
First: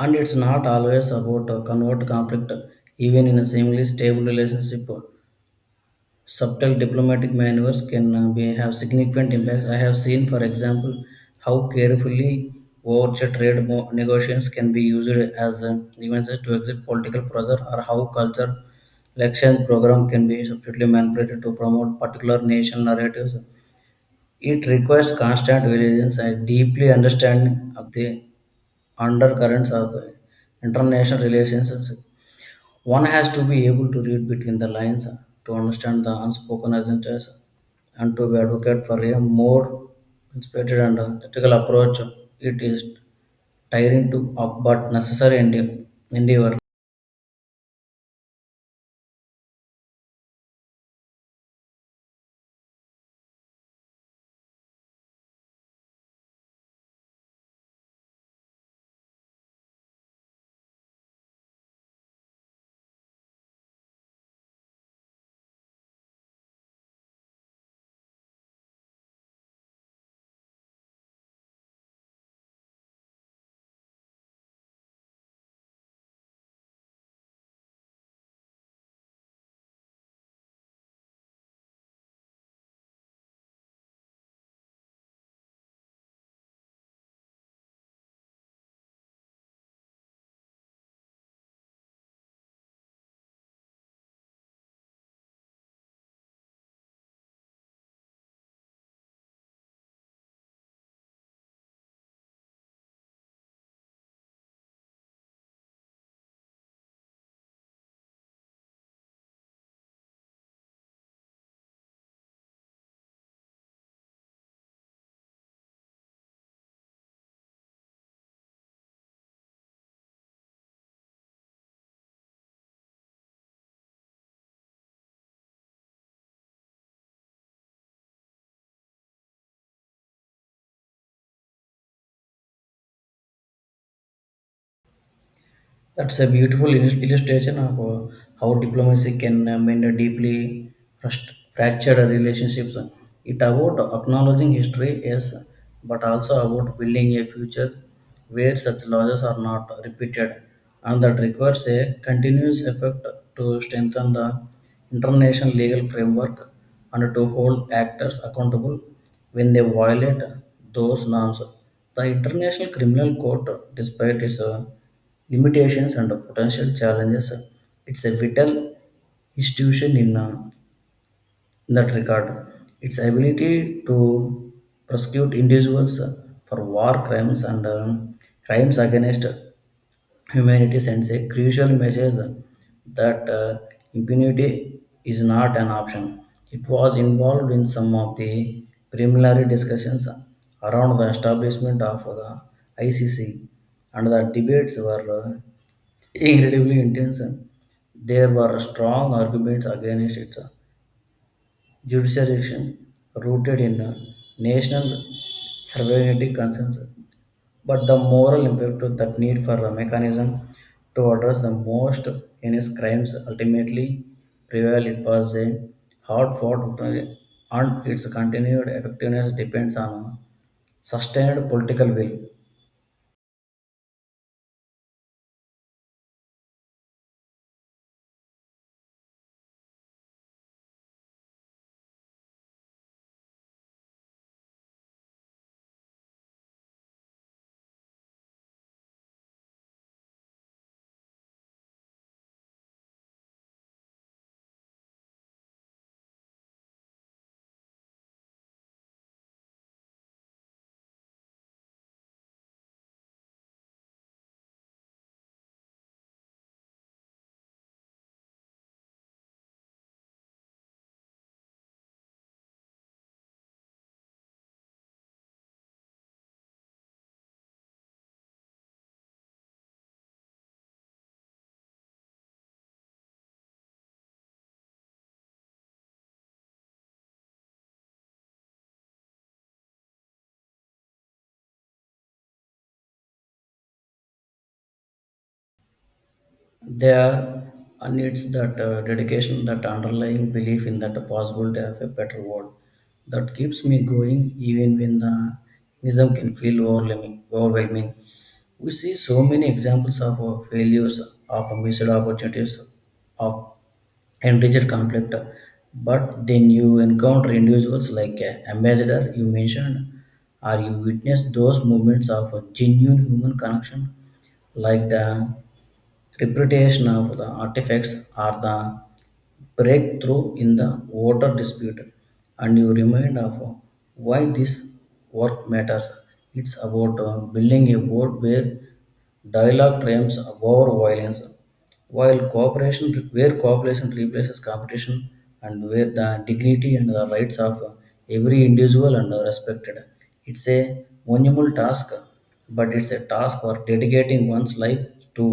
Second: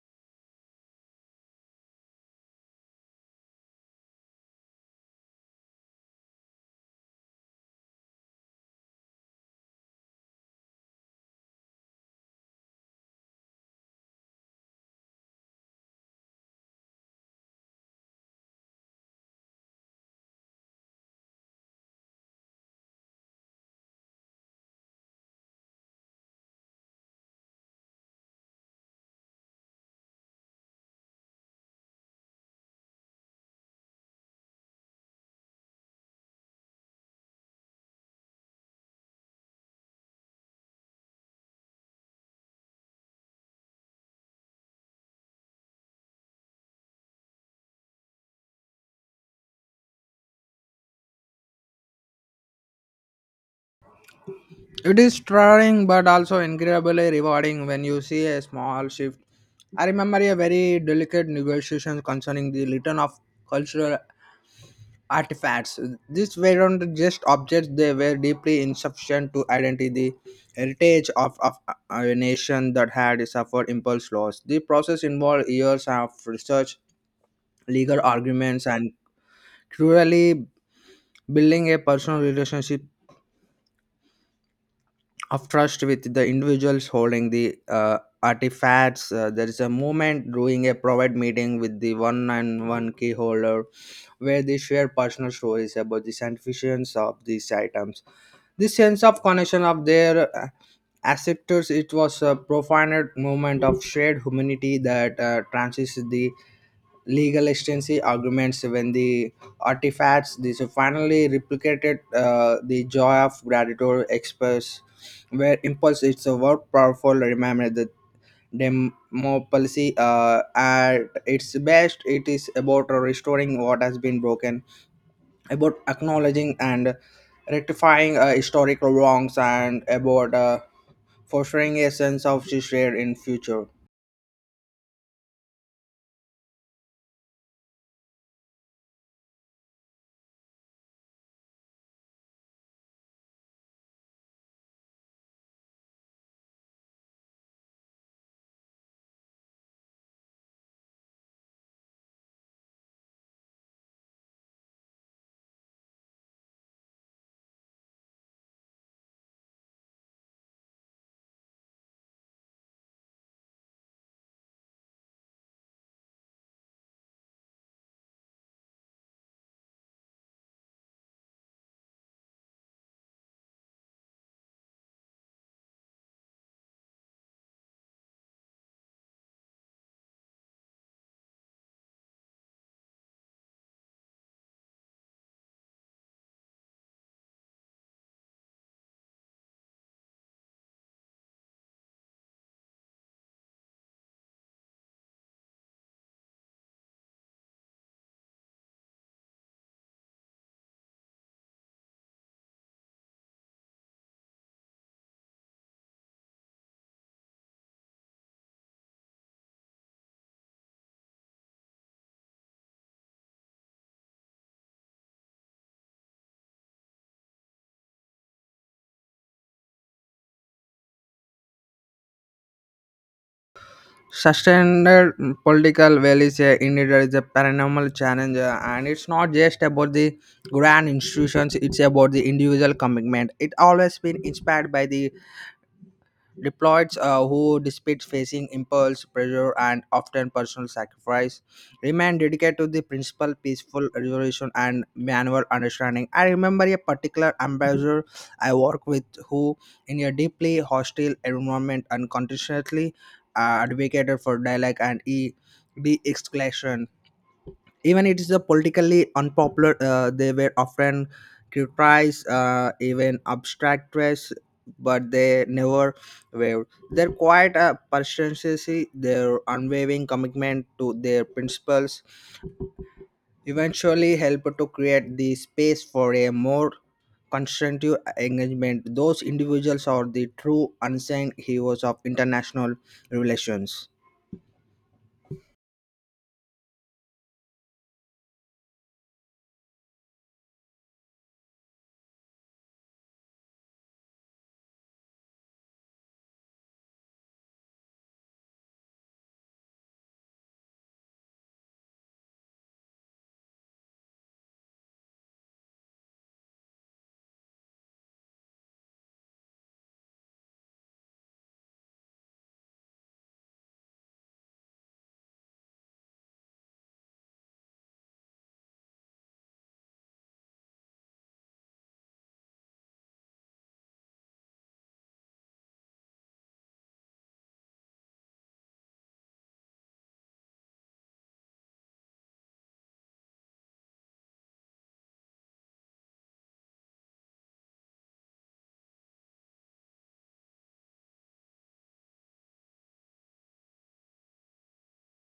And it's not always about a convert conflict, even in a seemingly stable relationship. Subtle diplomatic maneuvers can have significant impacts. I have seen, for example, how carefully worded trade negotiations can be used as defenses to exit political pressure, or how culture elections program can be subtly manipulated to promote particular nation narratives. It requires constant vigilance and deeply understanding of the undercurrents of the international relations. One has to be able to read between the lines to understand the unspoken agendas and to advocate for a more inspired and ethical approach. It is tiring but necessary endeavor. It is tiring but also incredibly rewarding when you see a small shift. I remember a very delicate negotiation concerning the return of cultural artifacts. These weren't just objects, they were deeply insufficient to identify the heritage of a nation that had suffered impulse loss. The process involved years of research, legal arguments, and cruelly building a personal relationship of trust with the individuals holding the artifacts. There is a moment during a private meeting with the one and one key holder where they share personal stories about the significance of these items. This sense of connection of their acceptors, it was a profound moment of shared humanity that transcends the legal extensive arguments when the artifacts these are finally replicated, the joy of gratitude express where impulse it's a word powerful remember the demo policy at its best. It is about restoring what has been broken, about acknowledging and rectifying historical wrongs, and about fostering a sense of shared in future. That's a beautiful illustration of how diplomacy can mend a deeply fractured relationships. It about acknowledging history, yes, but also about building a future where such losses are not repeated, and that requires a continuous effort to strengthen the international legal framework and to hold actors accountable when they violate those norms. The International Criminal Court, despite its limitations and potential challenges, it's a vital institution in that regard. Its ability to prosecute individuals for war crimes and crimes against humanity sends a crucial message that impunity is not an option. It was involved in some of the preliminary discussions around the establishment of the ICC, and the debates were incredibly intense. There were strong arguments against its jurisdiction rooted in national sovereignty concerns but the moral impact of that need for a mechanism to address the most heinous crimes ultimately prevailed. It was a hard fought victory, and its continued effectiveness depends on sustained political will. Sustained political will is indeed is a paranormal challenge, and it's not just about the grand institutions; it's about the individual commitment. It always been inspired by the deployed who despite facing impulse pressure and often personal sacrifice remain dedicated to the principle peaceful resolution and manual understanding. I remember a particular ambassador I worked with who in a deeply hostile environment unconditionally advocated for dialogue and de-escalation even it is a politically unpopular. They were often criticized, even abstractness, but they never wavered. Their quiet persistency, their unwavering commitment to their principles eventually helped to create the space for a more constructive engagement. Those individuals are the true unsung heroes of international relations. There needs that dedication, that underlying belief in that possibility of a better world that keeps me going even when the nihilism can feel overwhelming. We see so many examples of failures, of missed opportunities, of and rigid conflict. But then you encounter individuals like ambassador you mentioned, or you witness those moments of a genuine human connection, like the reputation of the artifacts or the breakthrough in the water dispute and you remind of why this work matters. It's about building a world where dialogue triumphs over violence while cooperation where cooperation replaces competition and where the dignity and the rights of every individual and are respected. It's a monumental task but it's a task for dedicating one's life to.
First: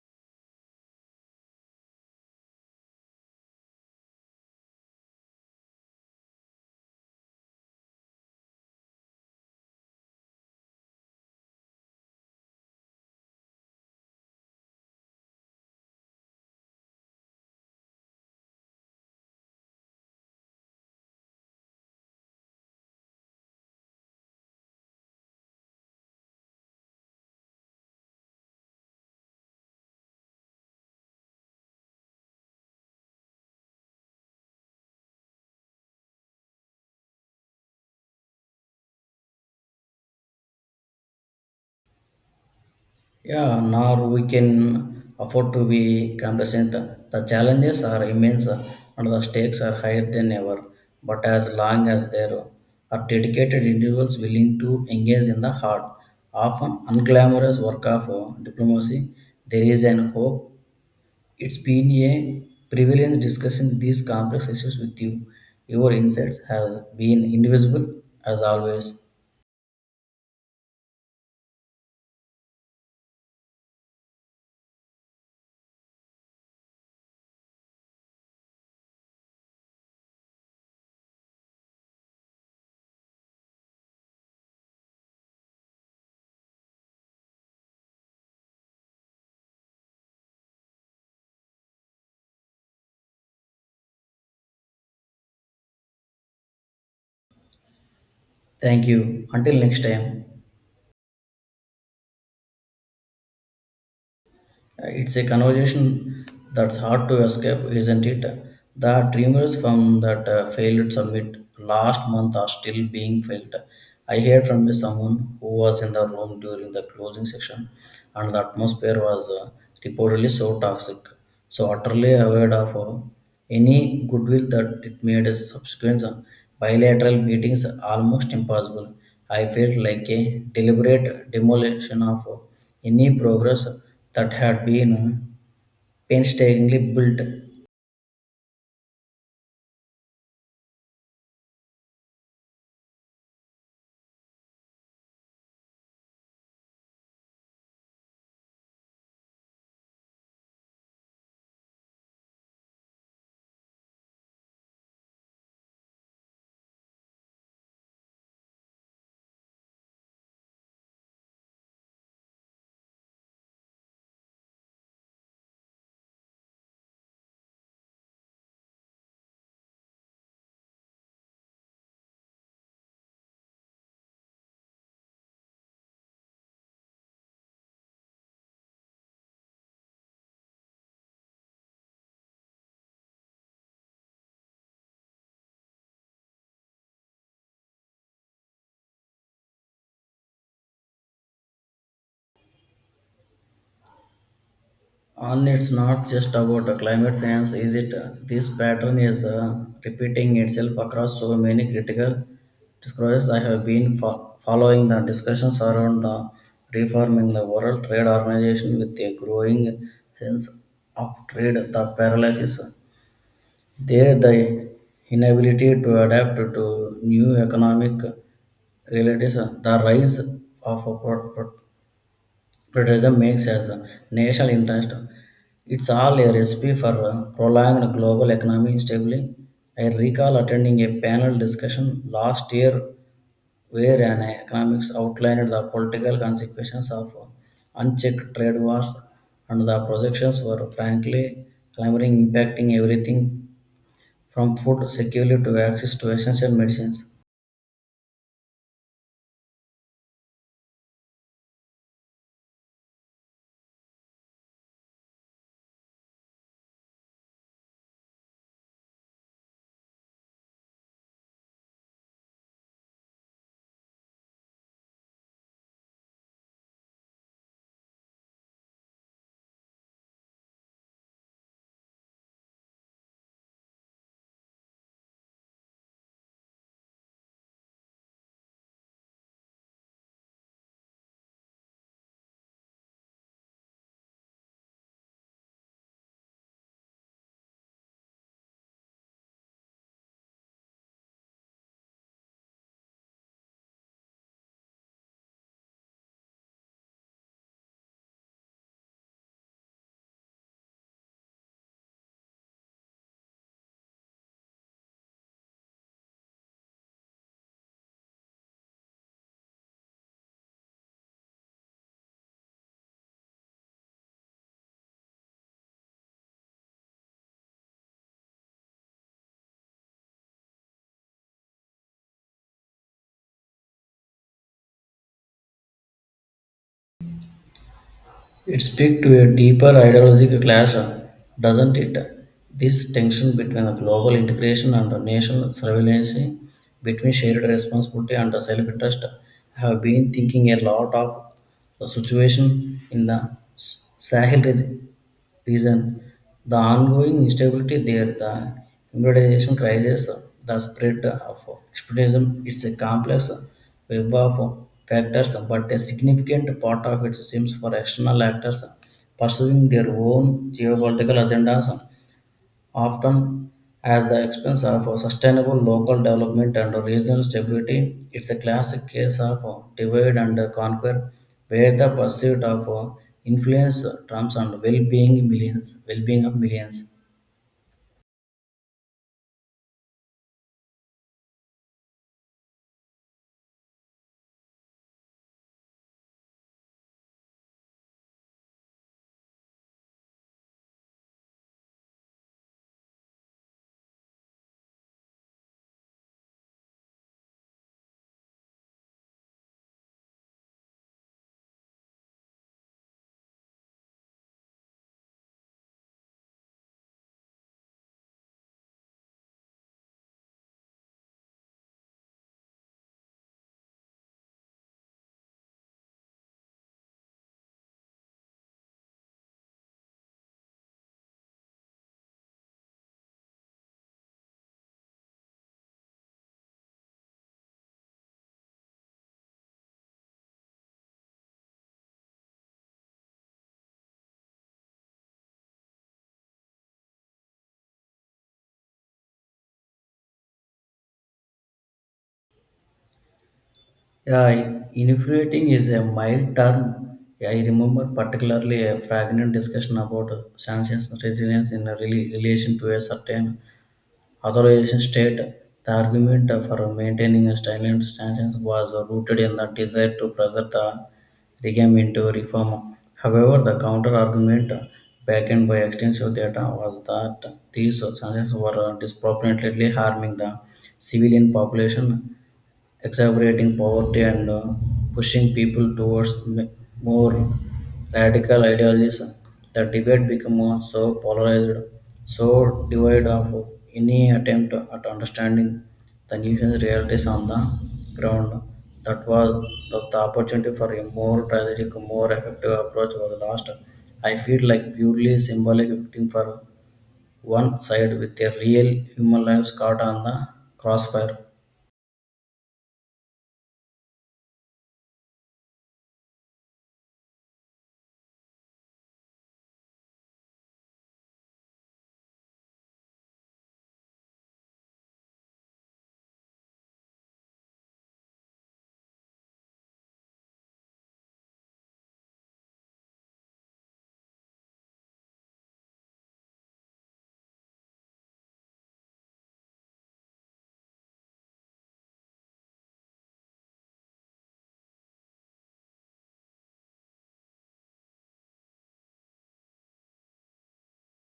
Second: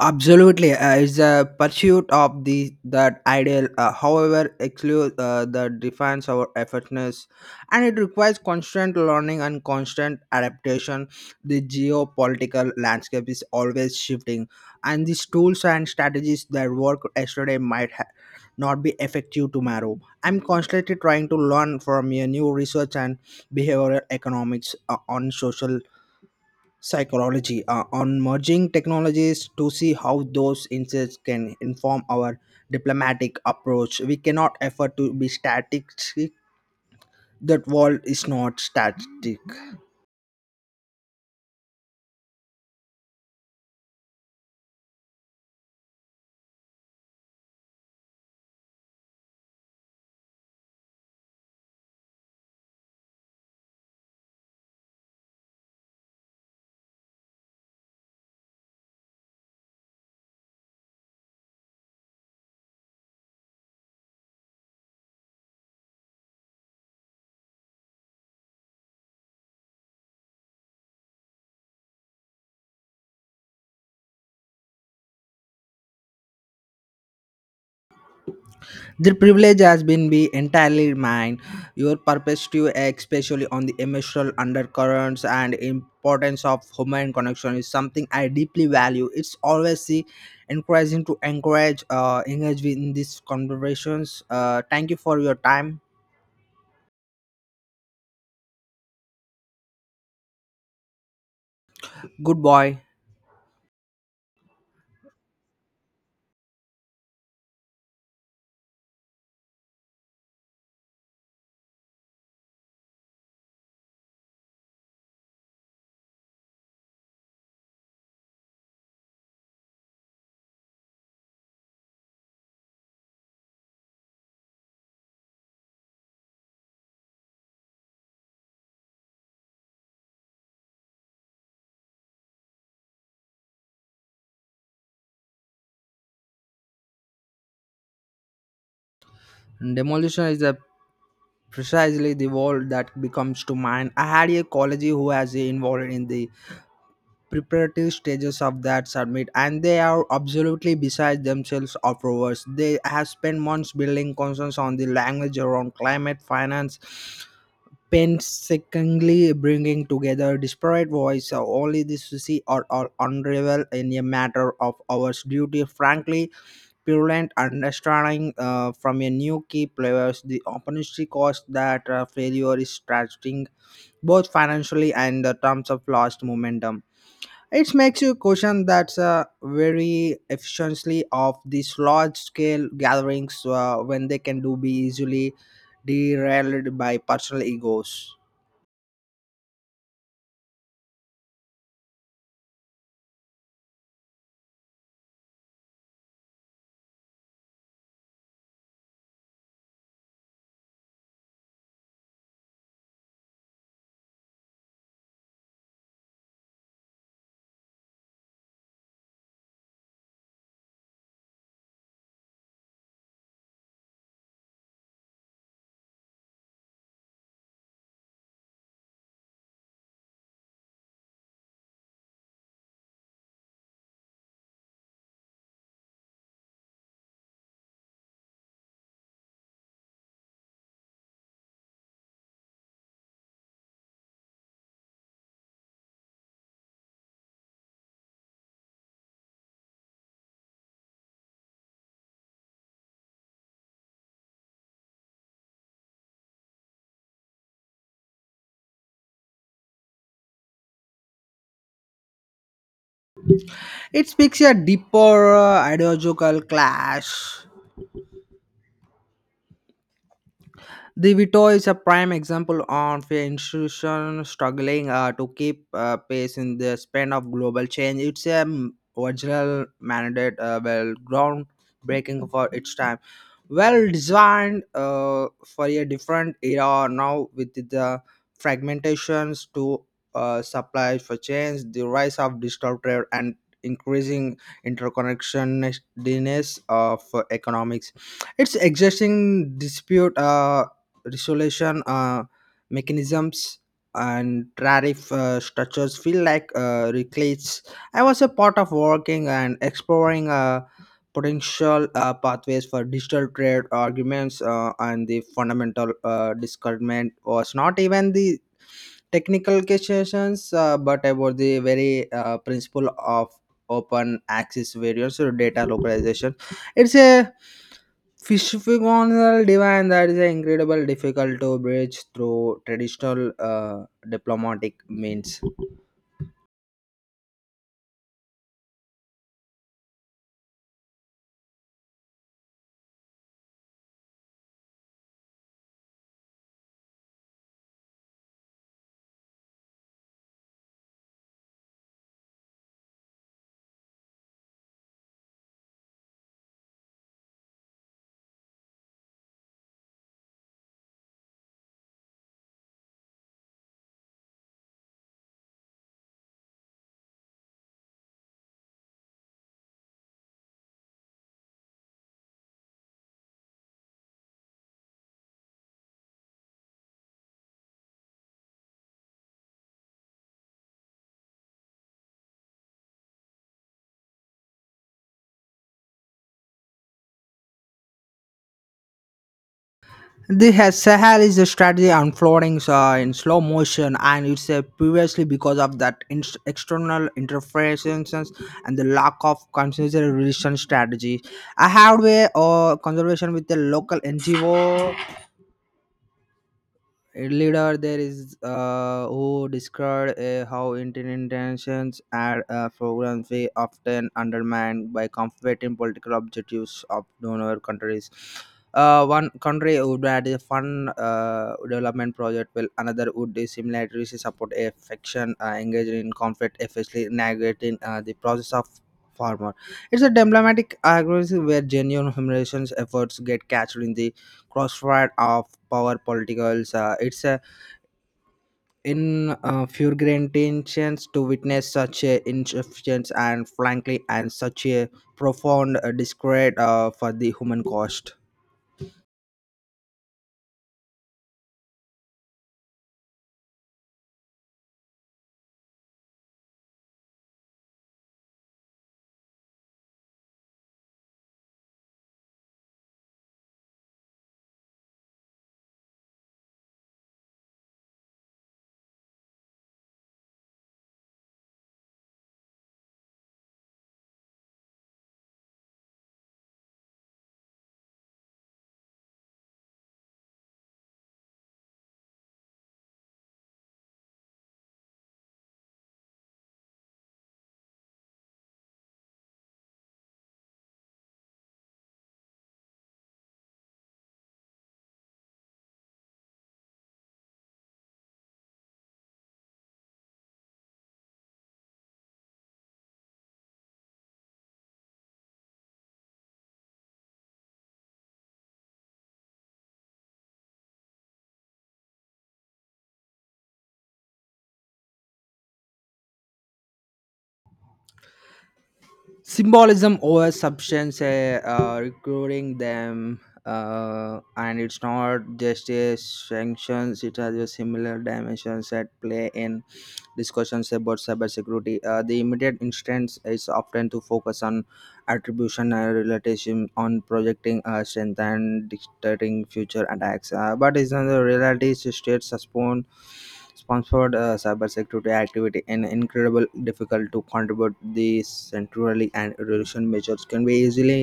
Absolutely, it's a pursuit of the that ideal. However, exclude that defines our effortness, and it requires constant learning and constant adaptation. The geopolitical landscape is always shifting, and these tools and strategies that work yesterday might not be effective tomorrow. I'm constantly trying to learn from your new research and behavioral economics on social psychology, on merging technologies to see how those insights can inform our diplomatic approach. We cannot afford to be static. That world is not static. Yeah, nor we can afford to be complacent. The challenges are immense and the stakes are higher than ever. But as long as there are dedicated individuals willing to engage in the hard, often unglamorous work of diplomacy, there is an hope. It's been a privilege discussing these complex issues with you. Your insights have been indivisible as always. The privilege has been be entirely mine. Your perspective, especially on the emotional undercurrents and importance of human connection, is something I deeply value. It's always the encouraging to encourage engage in these conversations. Thank you for your time. Thank you. Until next time. Good boy. It's a conversation that's hard to escape, isn't it? The dreamers from that failed summit last month are still being felt. I heard from someone who was in the room during the closing session, and the atmosphere was reportedly so toxic, so utterly aware of any goodwill that it made subsequent bilateral meetings almost impossible. I felt like a deliberate demolition of any progress that had been painstakingly built Demolition is a precisely the word that becomes to mind. I had a colleague who was involved in the preparatory stages of that summit, and they are absolutely beside themselves afterwards. They have spent months building consensus on the language around climate finance, painstakingly bringing together disparate voices. Only this to see or unravel in a matter of hours. Duty, frankly, purulent understanding from a new key players, the opportunity cost that failure is tragic, both financially and in terms of lost momentum. It makes you question that very efficiently of these large scale gatherings when they can do be easily derailed by personal egos. on. It's not just about the climate finance, is it? This pattern is repeating itself across so many critical discourses. I have been following the discussions around the reforming the World Trade Organization with a growing sense of trade the paralysis. There, the inability to adapt to new economic realities, the rise of a protectionism makes as a national interest. It's all a recipe for a prolonged global economic stability. I recall attending a panel discussion last year where an economics outlined the political consequences of unchecked trade wars and the projections were frankly clamoring impacting everything from food security to access to essential medicines. It speaks a deeper ideological clash. The Vito is a prime example of an institution struggling to keep pace in the span of global change. It's a original mandate, well, groundbreaking for its time, well designed for a different era. Now with the fragmentations to supply for change, the rise of digital trade, and increasing interconnectedness of economics, its existing dispute resolution mechanisms and tariff structures feel like reclates. I was a part of working and exploring potential pathways for digital trade arguments, and the fundamental discernment was not even the technical questions, but about the very principle of open access variance or data localization. It's a physical divine that is incredibly difficult to bridge through traditional diplomatic means. It speaks to a deeper ideological clash, doesn't it? This tension between a global integration and a national surveillance, between shared responsibility and a self interest. I have been thinking a lot of the situation in the Sahel region. Reason the ongoing instability there, the improvisation crisis, the spread of extremism. It's a complex web of factors, but a significant part of it seems for external actors pursuing their own geopolitical agendas often at the expense of a sustainable local development and regional stability. It's a classic case of divide and conquer, where the pursuit of influence trumps and well-being of millions. The Sahel is a strategy unfolding in slow motion, and it's previously because of that external interferences and the lack of conservation strategy. I had a conservation with the local NGO leader there is who described how intentions and programs were often undermined by conflicting political objectives of donor countries. One country would add a fund development project, while another would similarly support a faction engaged in conflict, effectively negating the process of farmer. It's a diplomatic agreement where genuine humanitarian efforts get captured in the crossfire of power politicals. It's in fulgurant intentions to witness such a insufficiency and frankly and such a profound discredit for the human cost. Yeah, infuriating is a mild term. Yeah, I remember particularly a fragment discussion about sanctions resilience in a relation to a certain authorization state, the argument for maintaining a silent stance was rooted in the desire to preserve the regime into reform. However, the counter argument, backed by extensive data, was that these sanctions were disproportionately harming the civilian population exacerbating poverty and pushing people towards more radical ideologies, the debate became so polarized, so devoid of any attempt at understanding the nation's realities on the ground. That was thus the opportunity for a more tragic, more effective approach was lost. I feel like purely symbolic victim for one side with their real human lives caught on the crossfire. Symbolism over substance, recruiting them, and it's not just a sanctions, it has a similar dimensions at play in discussions about cybersecurity. The immediate instance is often to focus on attribution and relativism, on projecting strength and dictating future attacks. But is the reality is state suspend sponsored cybersecurity activity and incredible difficult to contribute these centrally, and resolution measures can be easily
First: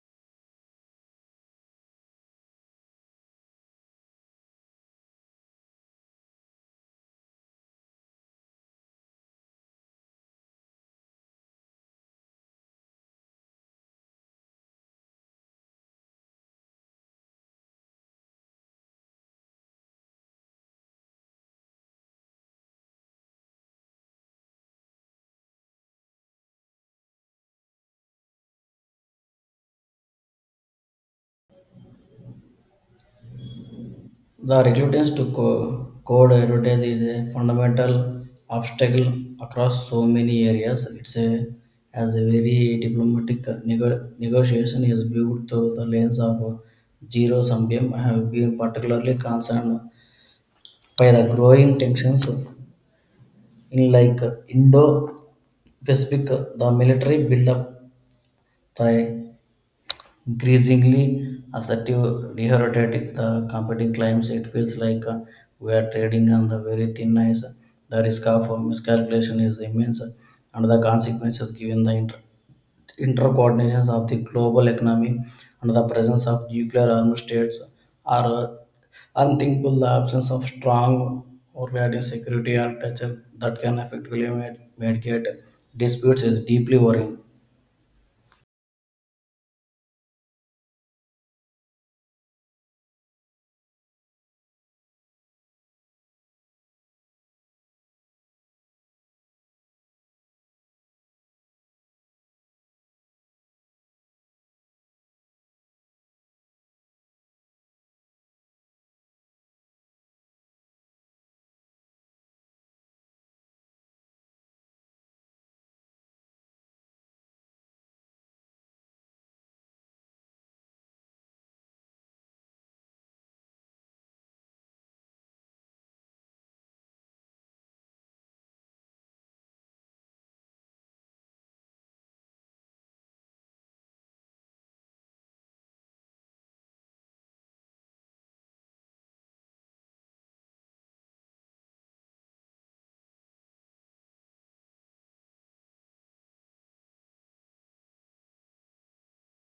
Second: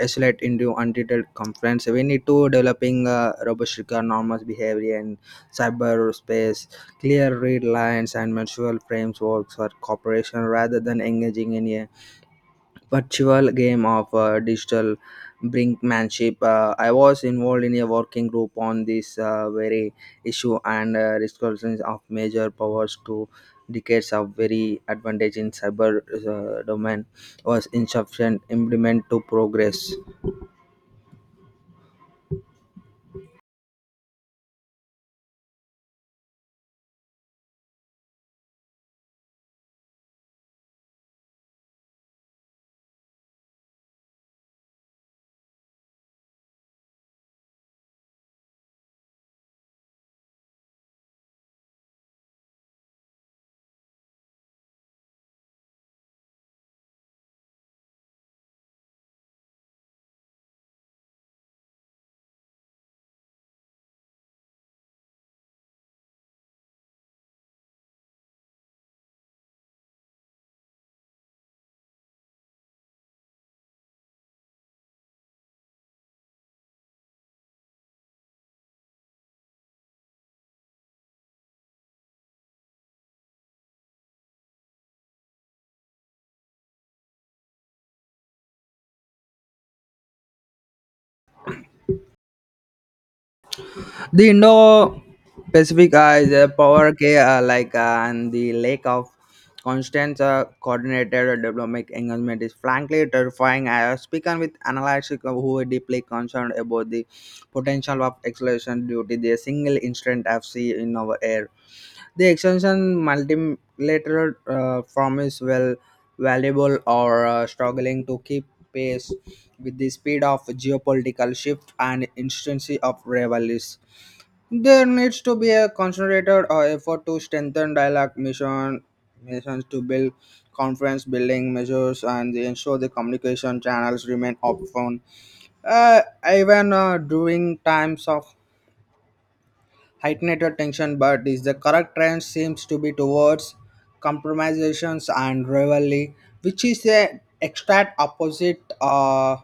isolate into undetailed complaints. We need to developing robust normal behavior in cyberspace. Clear read lines and mutual frames works for cooperation rather than engaging in a virtual game of digital brinkmanship. I was involved in a working group on this very issue, and discussions of major powers to decades of very advantage in cyber domain was insufficient implement to progress. The reluctance to code advertise is a fundamental obstacle across so many areas. It's a as a very diplomatic negotiation is viewed through the lens of zero-sum game. I have been particularly concerned by the growing tensions in like Indo-Pacific, the military buildup, the increasingly assertive, dehydrated the competing claims, it feels like we are trading on the very thin ice. The risk of miscalculation is immense, and the consequences given the intercoordinations of the global economy and the presence of nuclear armed states are unthinkable. The absence of strong overriding security architecture that can effectively mediate disputes is deeply worrying. The Indo-Pacific is a power play, and the lack of constant coordinated diplomatic engagement is frankly terrifying. I have spoken with analysts who are deeply concerned about the potential of escalation due to the single incident F C in our air. The extension multilateral form is well valuable or struggling to keep pace with the speed of geopolitical shift and intensity of rivalries. There needs to be a concentrated effort to strengthen dialogue mission, missions to build conference building measures and ensure the communication channels remain open, uh, even during times of heightened tension. But is the correct trend seems to be towards compromisations and rivalry, which is the exact opposite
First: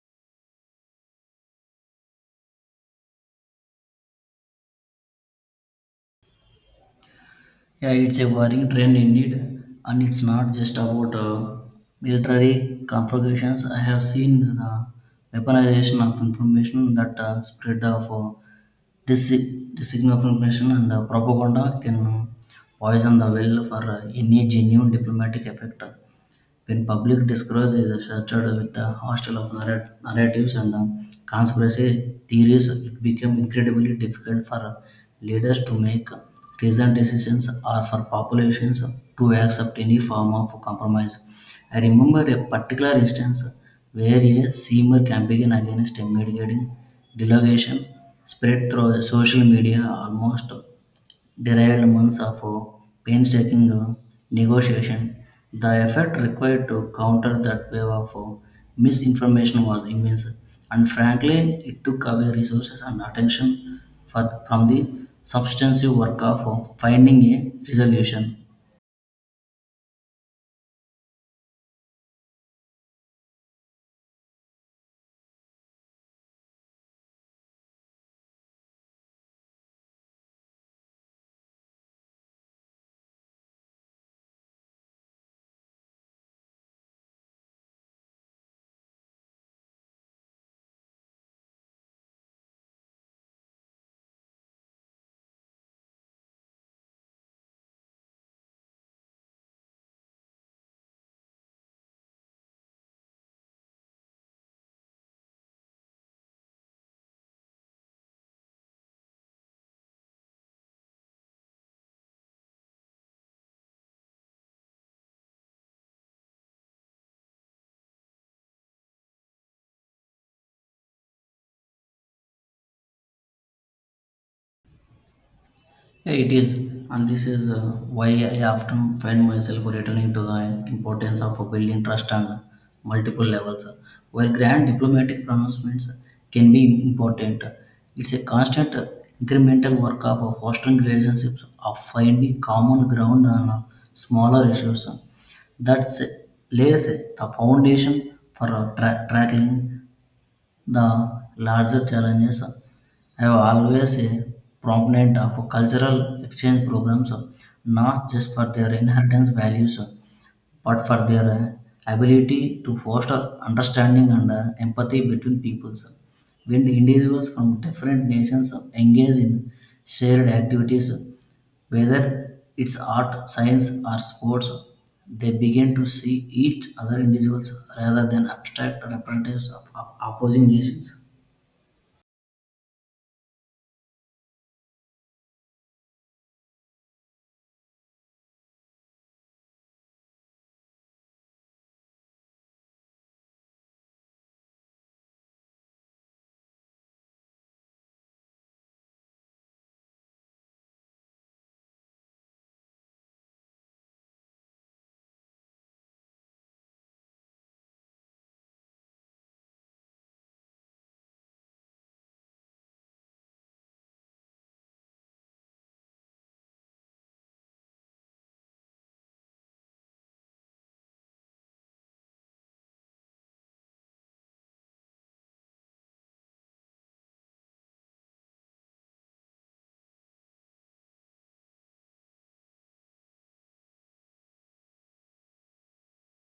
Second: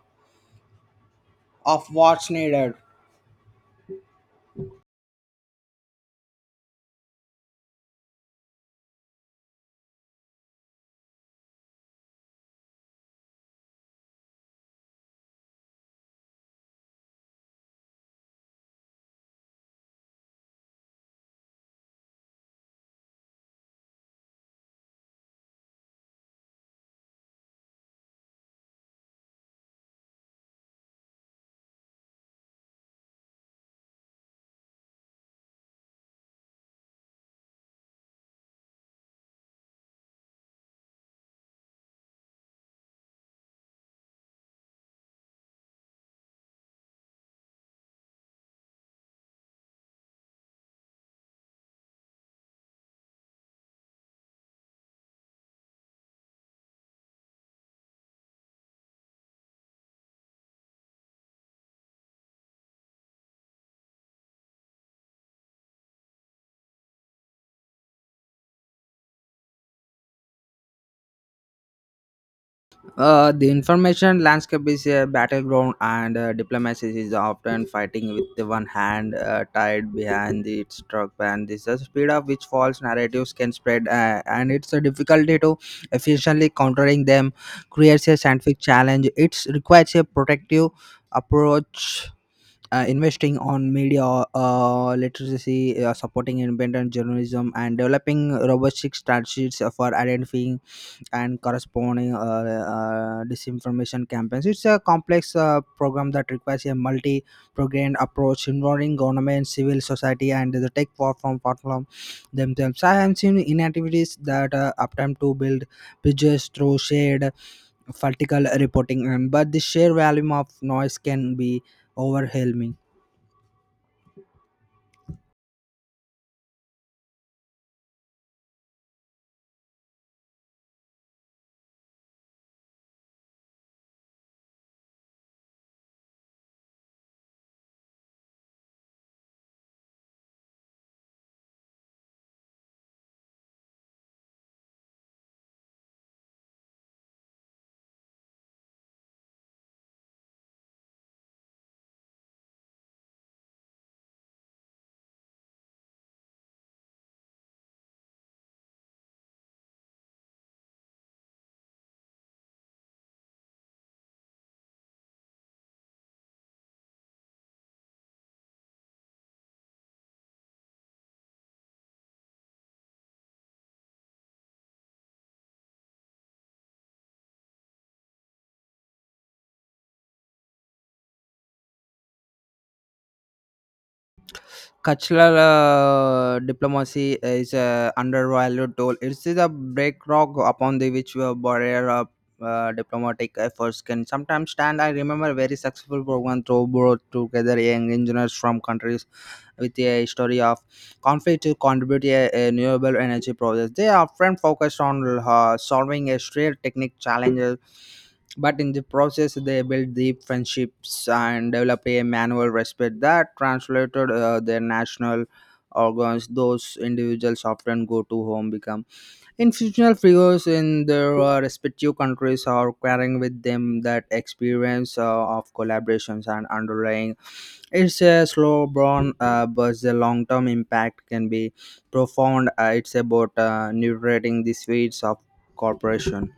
of what's needed. Yeah, it's a worrying trend indeed, and it's not just about military conflagrations. I have seen the weaponization of information that spread of dis- disinformation and propaganda can poison the well for any genuine diplomatic effect. When public discourse is saturated with the hostile of narratives and conspiracy theories, it became incredibly difficult for leaders to make reasoned decisions or for populations to accept any form of compromise. I remember a particular instance where a similar campaign against a mitigating delegation spread through social media almost derived months of painstaking negotiation. The effort required to counter that wave of misinformation was immense, and frankly, it took away resources and attention from the substantive work of finding a resolution. The information landscape is a battleground, and diplomacy is often fighting with the one hand tied behind its truck. And this is the speed of which false narratives can spread, and it's a difficulty to efficiently countering them creates a scientific challenge. It requires a protective approach. Investing on media literacy, supporting independent journalism, and developing robust strategies for identifying and corresponding disinformation campaigns. It's a complex program that requires a multi programmed approach involving government, civil society, and the tech platform themselves. I have seen inactivities that attempt to build bridges through shared vertical reporting, and but the sheer volume of noise can be overwhelming. Yeah, it is, and this is why I often find myself returning to the importance of building trust on multiple levels. While grand diplomatic pronouncements can be important, it's a constant incremental work of fostering relationships, of finding common ground on smaller issues. That lays the foundation for tackling the larger challenges have always a prominent of cultural exchange programs, not just for their inheritance values, but for their ability to foster understanding and empathy between peoples. When individuals from different nations engage in shared activities, whether it's art, science, or sports, they begin to see each other individuals rather than abstract representatives of opposing nations. Cultural diplomacy is a undervalued tool. It is a bedrock upon the which barrier of diplomatic efforts can sometimes stand. I remember very successful program through brought together young engineers from countries with a history of conflict to contribute a renewable energy project. They are often focused on solving a real technical challenge, but in the process, they built deep friendships and developed a manual respect that translated their national organs. Those individuals often go to home, become institutional figures in their respective countries, or carrying with them that experience of collaborations and underlying. It's a slow burn, but the long term impact can be profound. It's about nurturing the seeds of cooperation.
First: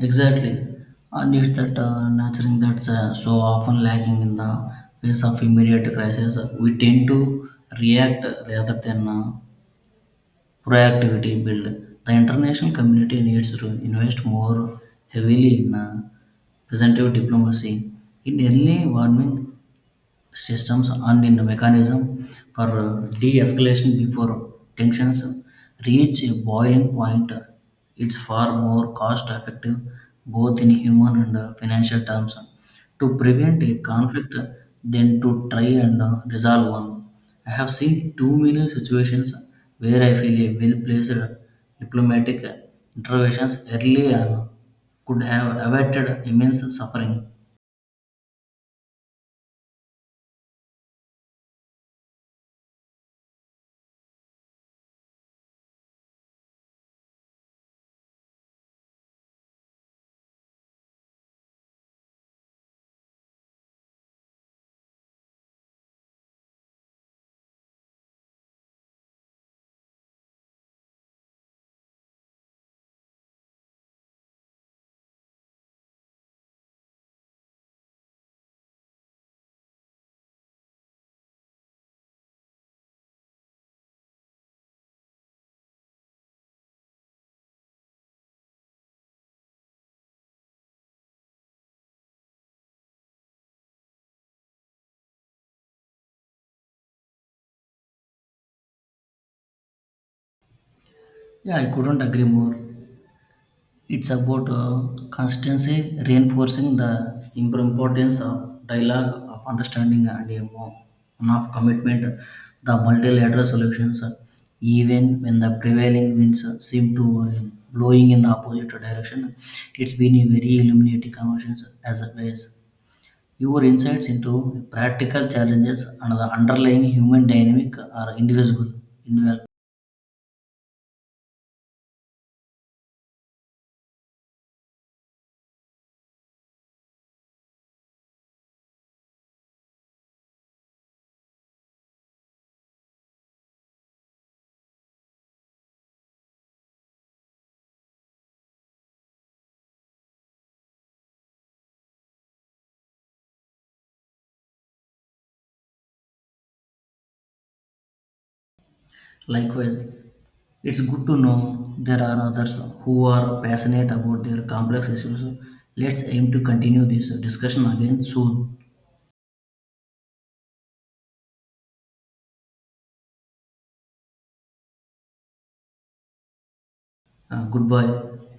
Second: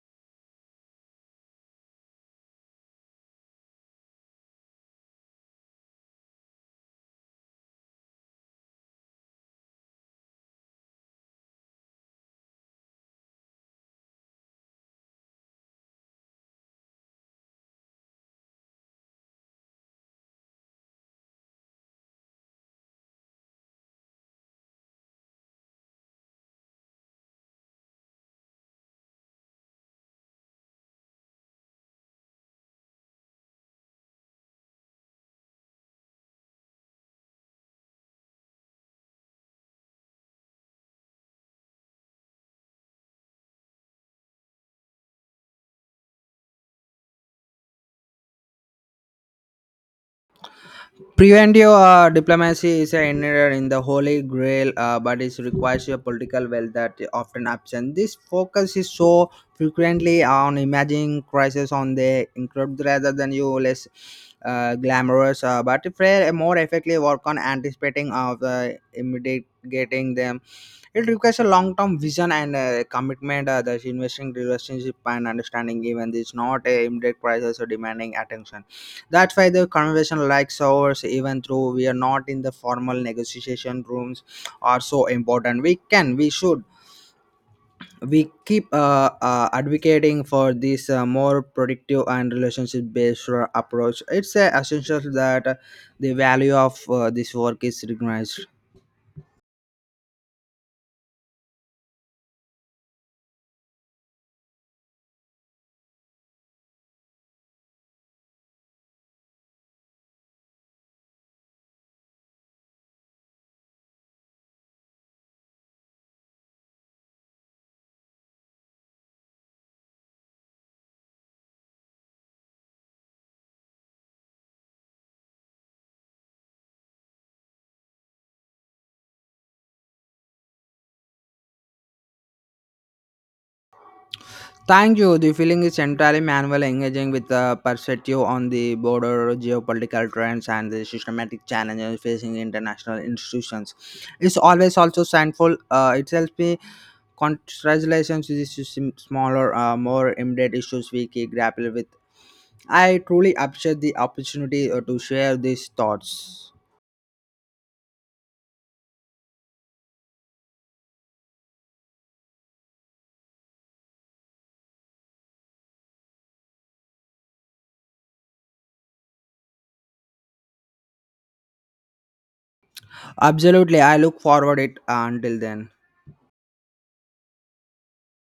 Exactly, and it's that nurturing that's so often lacking in the face of immediate crisis. We tend to react rather than proactivity build. The international community needs to invest more heavily in presentive diplomacy. In early warning systems and in the mechanism for de-escalation before tensions reach a boiling point. It's far more cost effective both in human and financial terms to prevent a conflict than to try and resolve one. I have seen too many situations where I feel a well-placed diplomatic interventions early on could have averted immense suffering. Preventio diplomacy is a error in the holy grail, but it requires a political will that is often absent. This focus is so frequently on imagining crisis on the incredible rather than you less glamorous, but if a more effectively work on anticipating of mitigating them. It requires a long-term vision and commitment. Thus, investing relationship and understanding even is not a immediate crisis or demanding attention. That's why the conversation like ours, even though we are not in the formal negotiation rooms, are so important. We can, we should, we keep advocating for this more productive and relationship-based approach. It's essential that the value of this work is recognized. Yeah, I couldn't agree more. It's about constancy reinforcing the importance of dialogue, of understanding, and a one of commitment. The multilateral solutions, even when the prevailing winds seem to blowing in the opposite direction, it's been a very illuminating conversation as always. Your insights into practical challenges and the underlying human dynamic are indivisible, invaluable. Thank you. The feeling is entirely manual, engaging with a perspective on the broader geopolitical trends and the systematic challenges facing international institutions. It's always also thankful. It helps me congratulations to the smaller, more immediate issues we keep grapple with. I truly appreciate the opportunity to share these thoughts. Likewise, it's good to know there are others who are passionate about their complex issues. So, let's aim to continue this discussion again soon. Absolutely, I look forward it. Until then. Goodbye.